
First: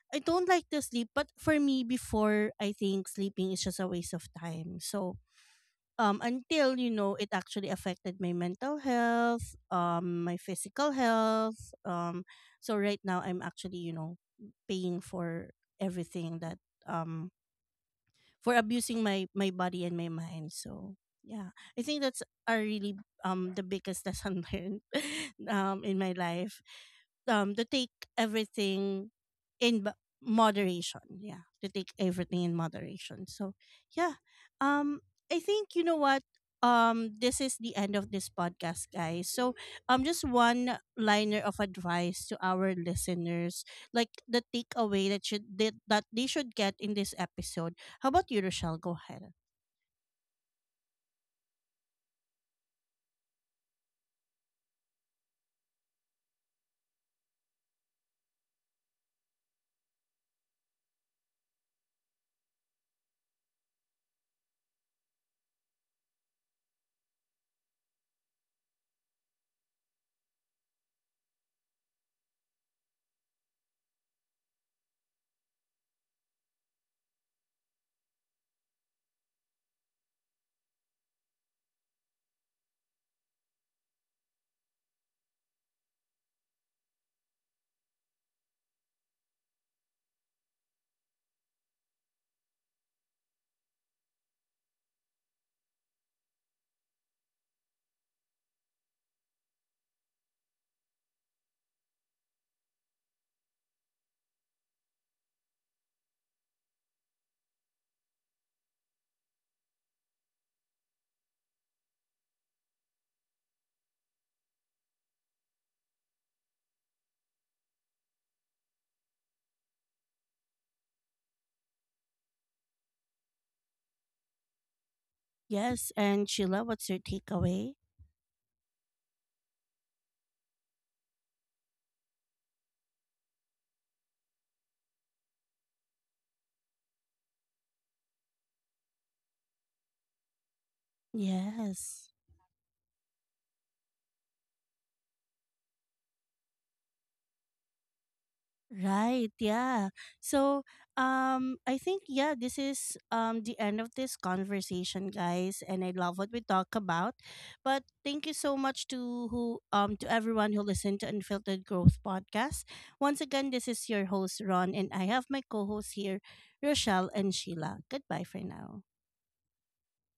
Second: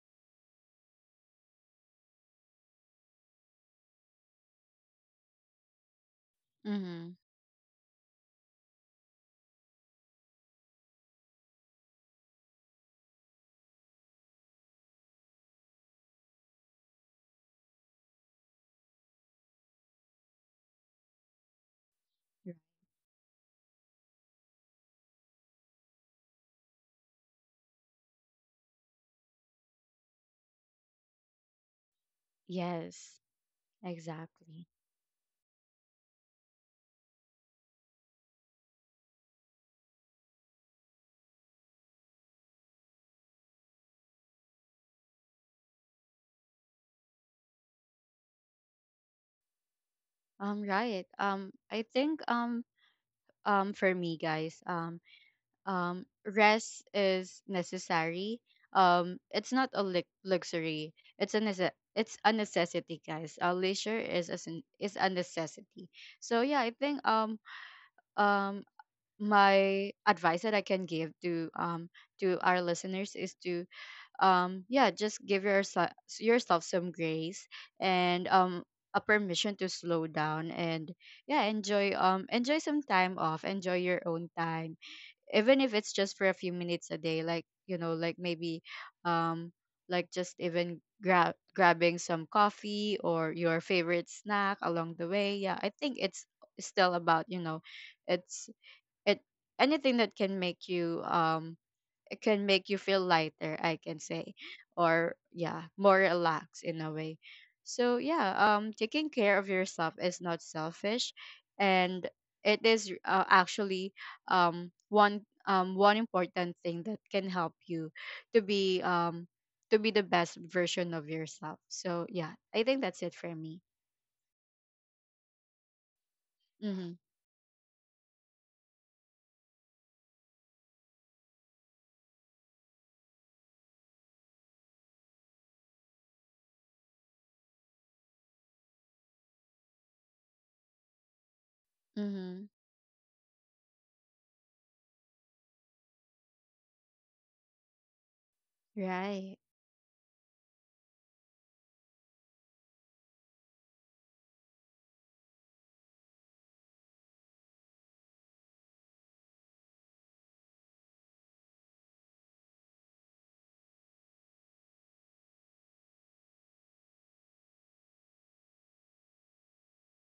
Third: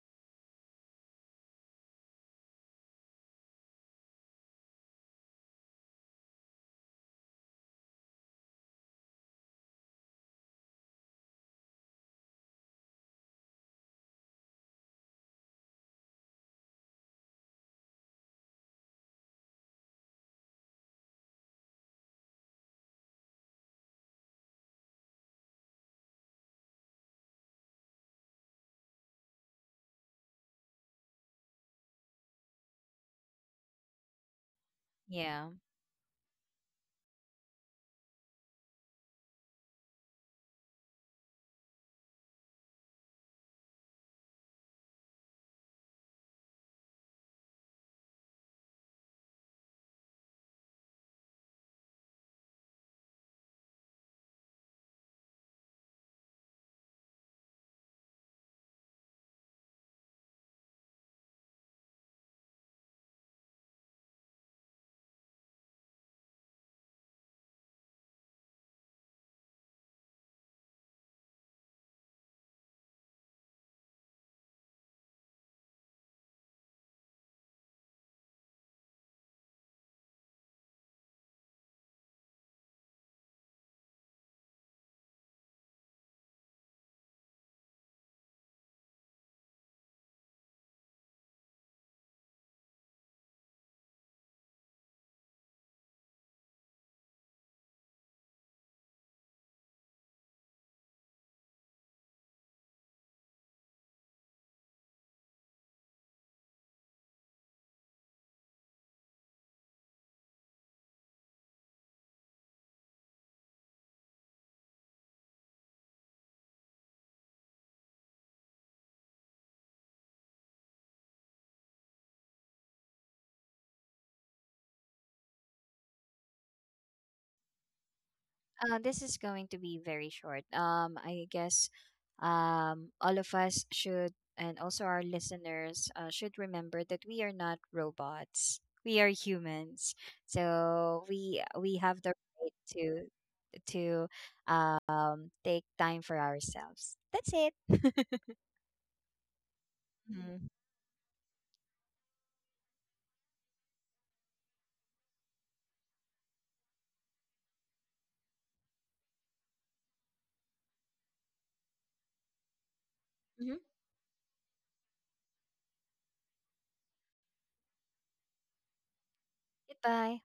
[SPEAKER 1] I don't like to sleep, but for me before I think sleeping is just a waste of time. So until you know
[SPEAKER 2] Mm-hmm.
[SPEAKER 1] it actually affected my mental health, my physical health. So right now I'm actually you know paying for everything that um for abusing my my body and my mind. So yeah, I think that's
[SPEAKER 2] Yeah.
[SPEAKER 1] are really the biggest lesson *laughs* learned in my life. To take everything in moderation. Yeah, to take everything in
[SPEAKER 2] Yes,
[SPEAKER 1] moderation. So yeah,
[SPEAKER 2] exactly.
[SPEAKER 1] um, I
[SPEAKER 3] Yeah.
[SPEAKER 1] think you know what. This is the end of this podcast, guys. So, just one liner of advice to our listeners, like the takeaway that should that that they should get in this episode. How about you, Rochelle? Go ahead.
[SPEAKER 2] Right. I think for me, guys. Rest is necessary. It's not a luxury. It's a it's a necessity, guys. Leisure is a is a necessity. So yeah, I think um my advice that I can give to our listeners is to yeah just give yourself some grace, and a permission to slow down, and yeah enjoy enjoy some time off, enjoy your own time, even if it's just for a few minutes a day. Like you know like maybe um like just even grabbing some coffee or your favorite snack along the way. Yeah I think it's still about you know it's it anything that can make you feel lighter, I can say, or yeah, more relaxed in a way. So yeah, taking care of yourself is not selfish, and it is actually one important thing that can help you to be um to be the best version of yourself. So yeah, I think that's it for me.
[SPEAKER 1] Yes, and Sheila, what's
[SPEAKER 2] Mm-hmm.
[SPEAKER 1] your takeaway?
[SPEAKER 3] This is going to be very short. I guess, all of us should, and also our listeners, should remember that we are not robots. We are humans, so we have the
[SPEAKER 1] Yes.
[SPEAKER 2] Mm-hmm.
[SPEAKER 3] right to to, take time for ourselves. That's it. *laughs*
[SPEAKER 1] Right,
[SPEAKER 2] Right.
[SPEAKER 1] yeah.
[SPEAKER 3] Mhm.
[SPEAKER 1] So, I think yeah, this is the end of this conversation, guys, and I love what we talk about. But thank you so much to who to everyone who listened to Unfiltered Growth podcast. Once
[SPEAKER 3] Mhm.
[SPEAKER 1] again, this is your host Ron and I have my co-hosts here, Rochelle and Sheila. Goodbye for now.
[SPEAKER 3] Goodbye.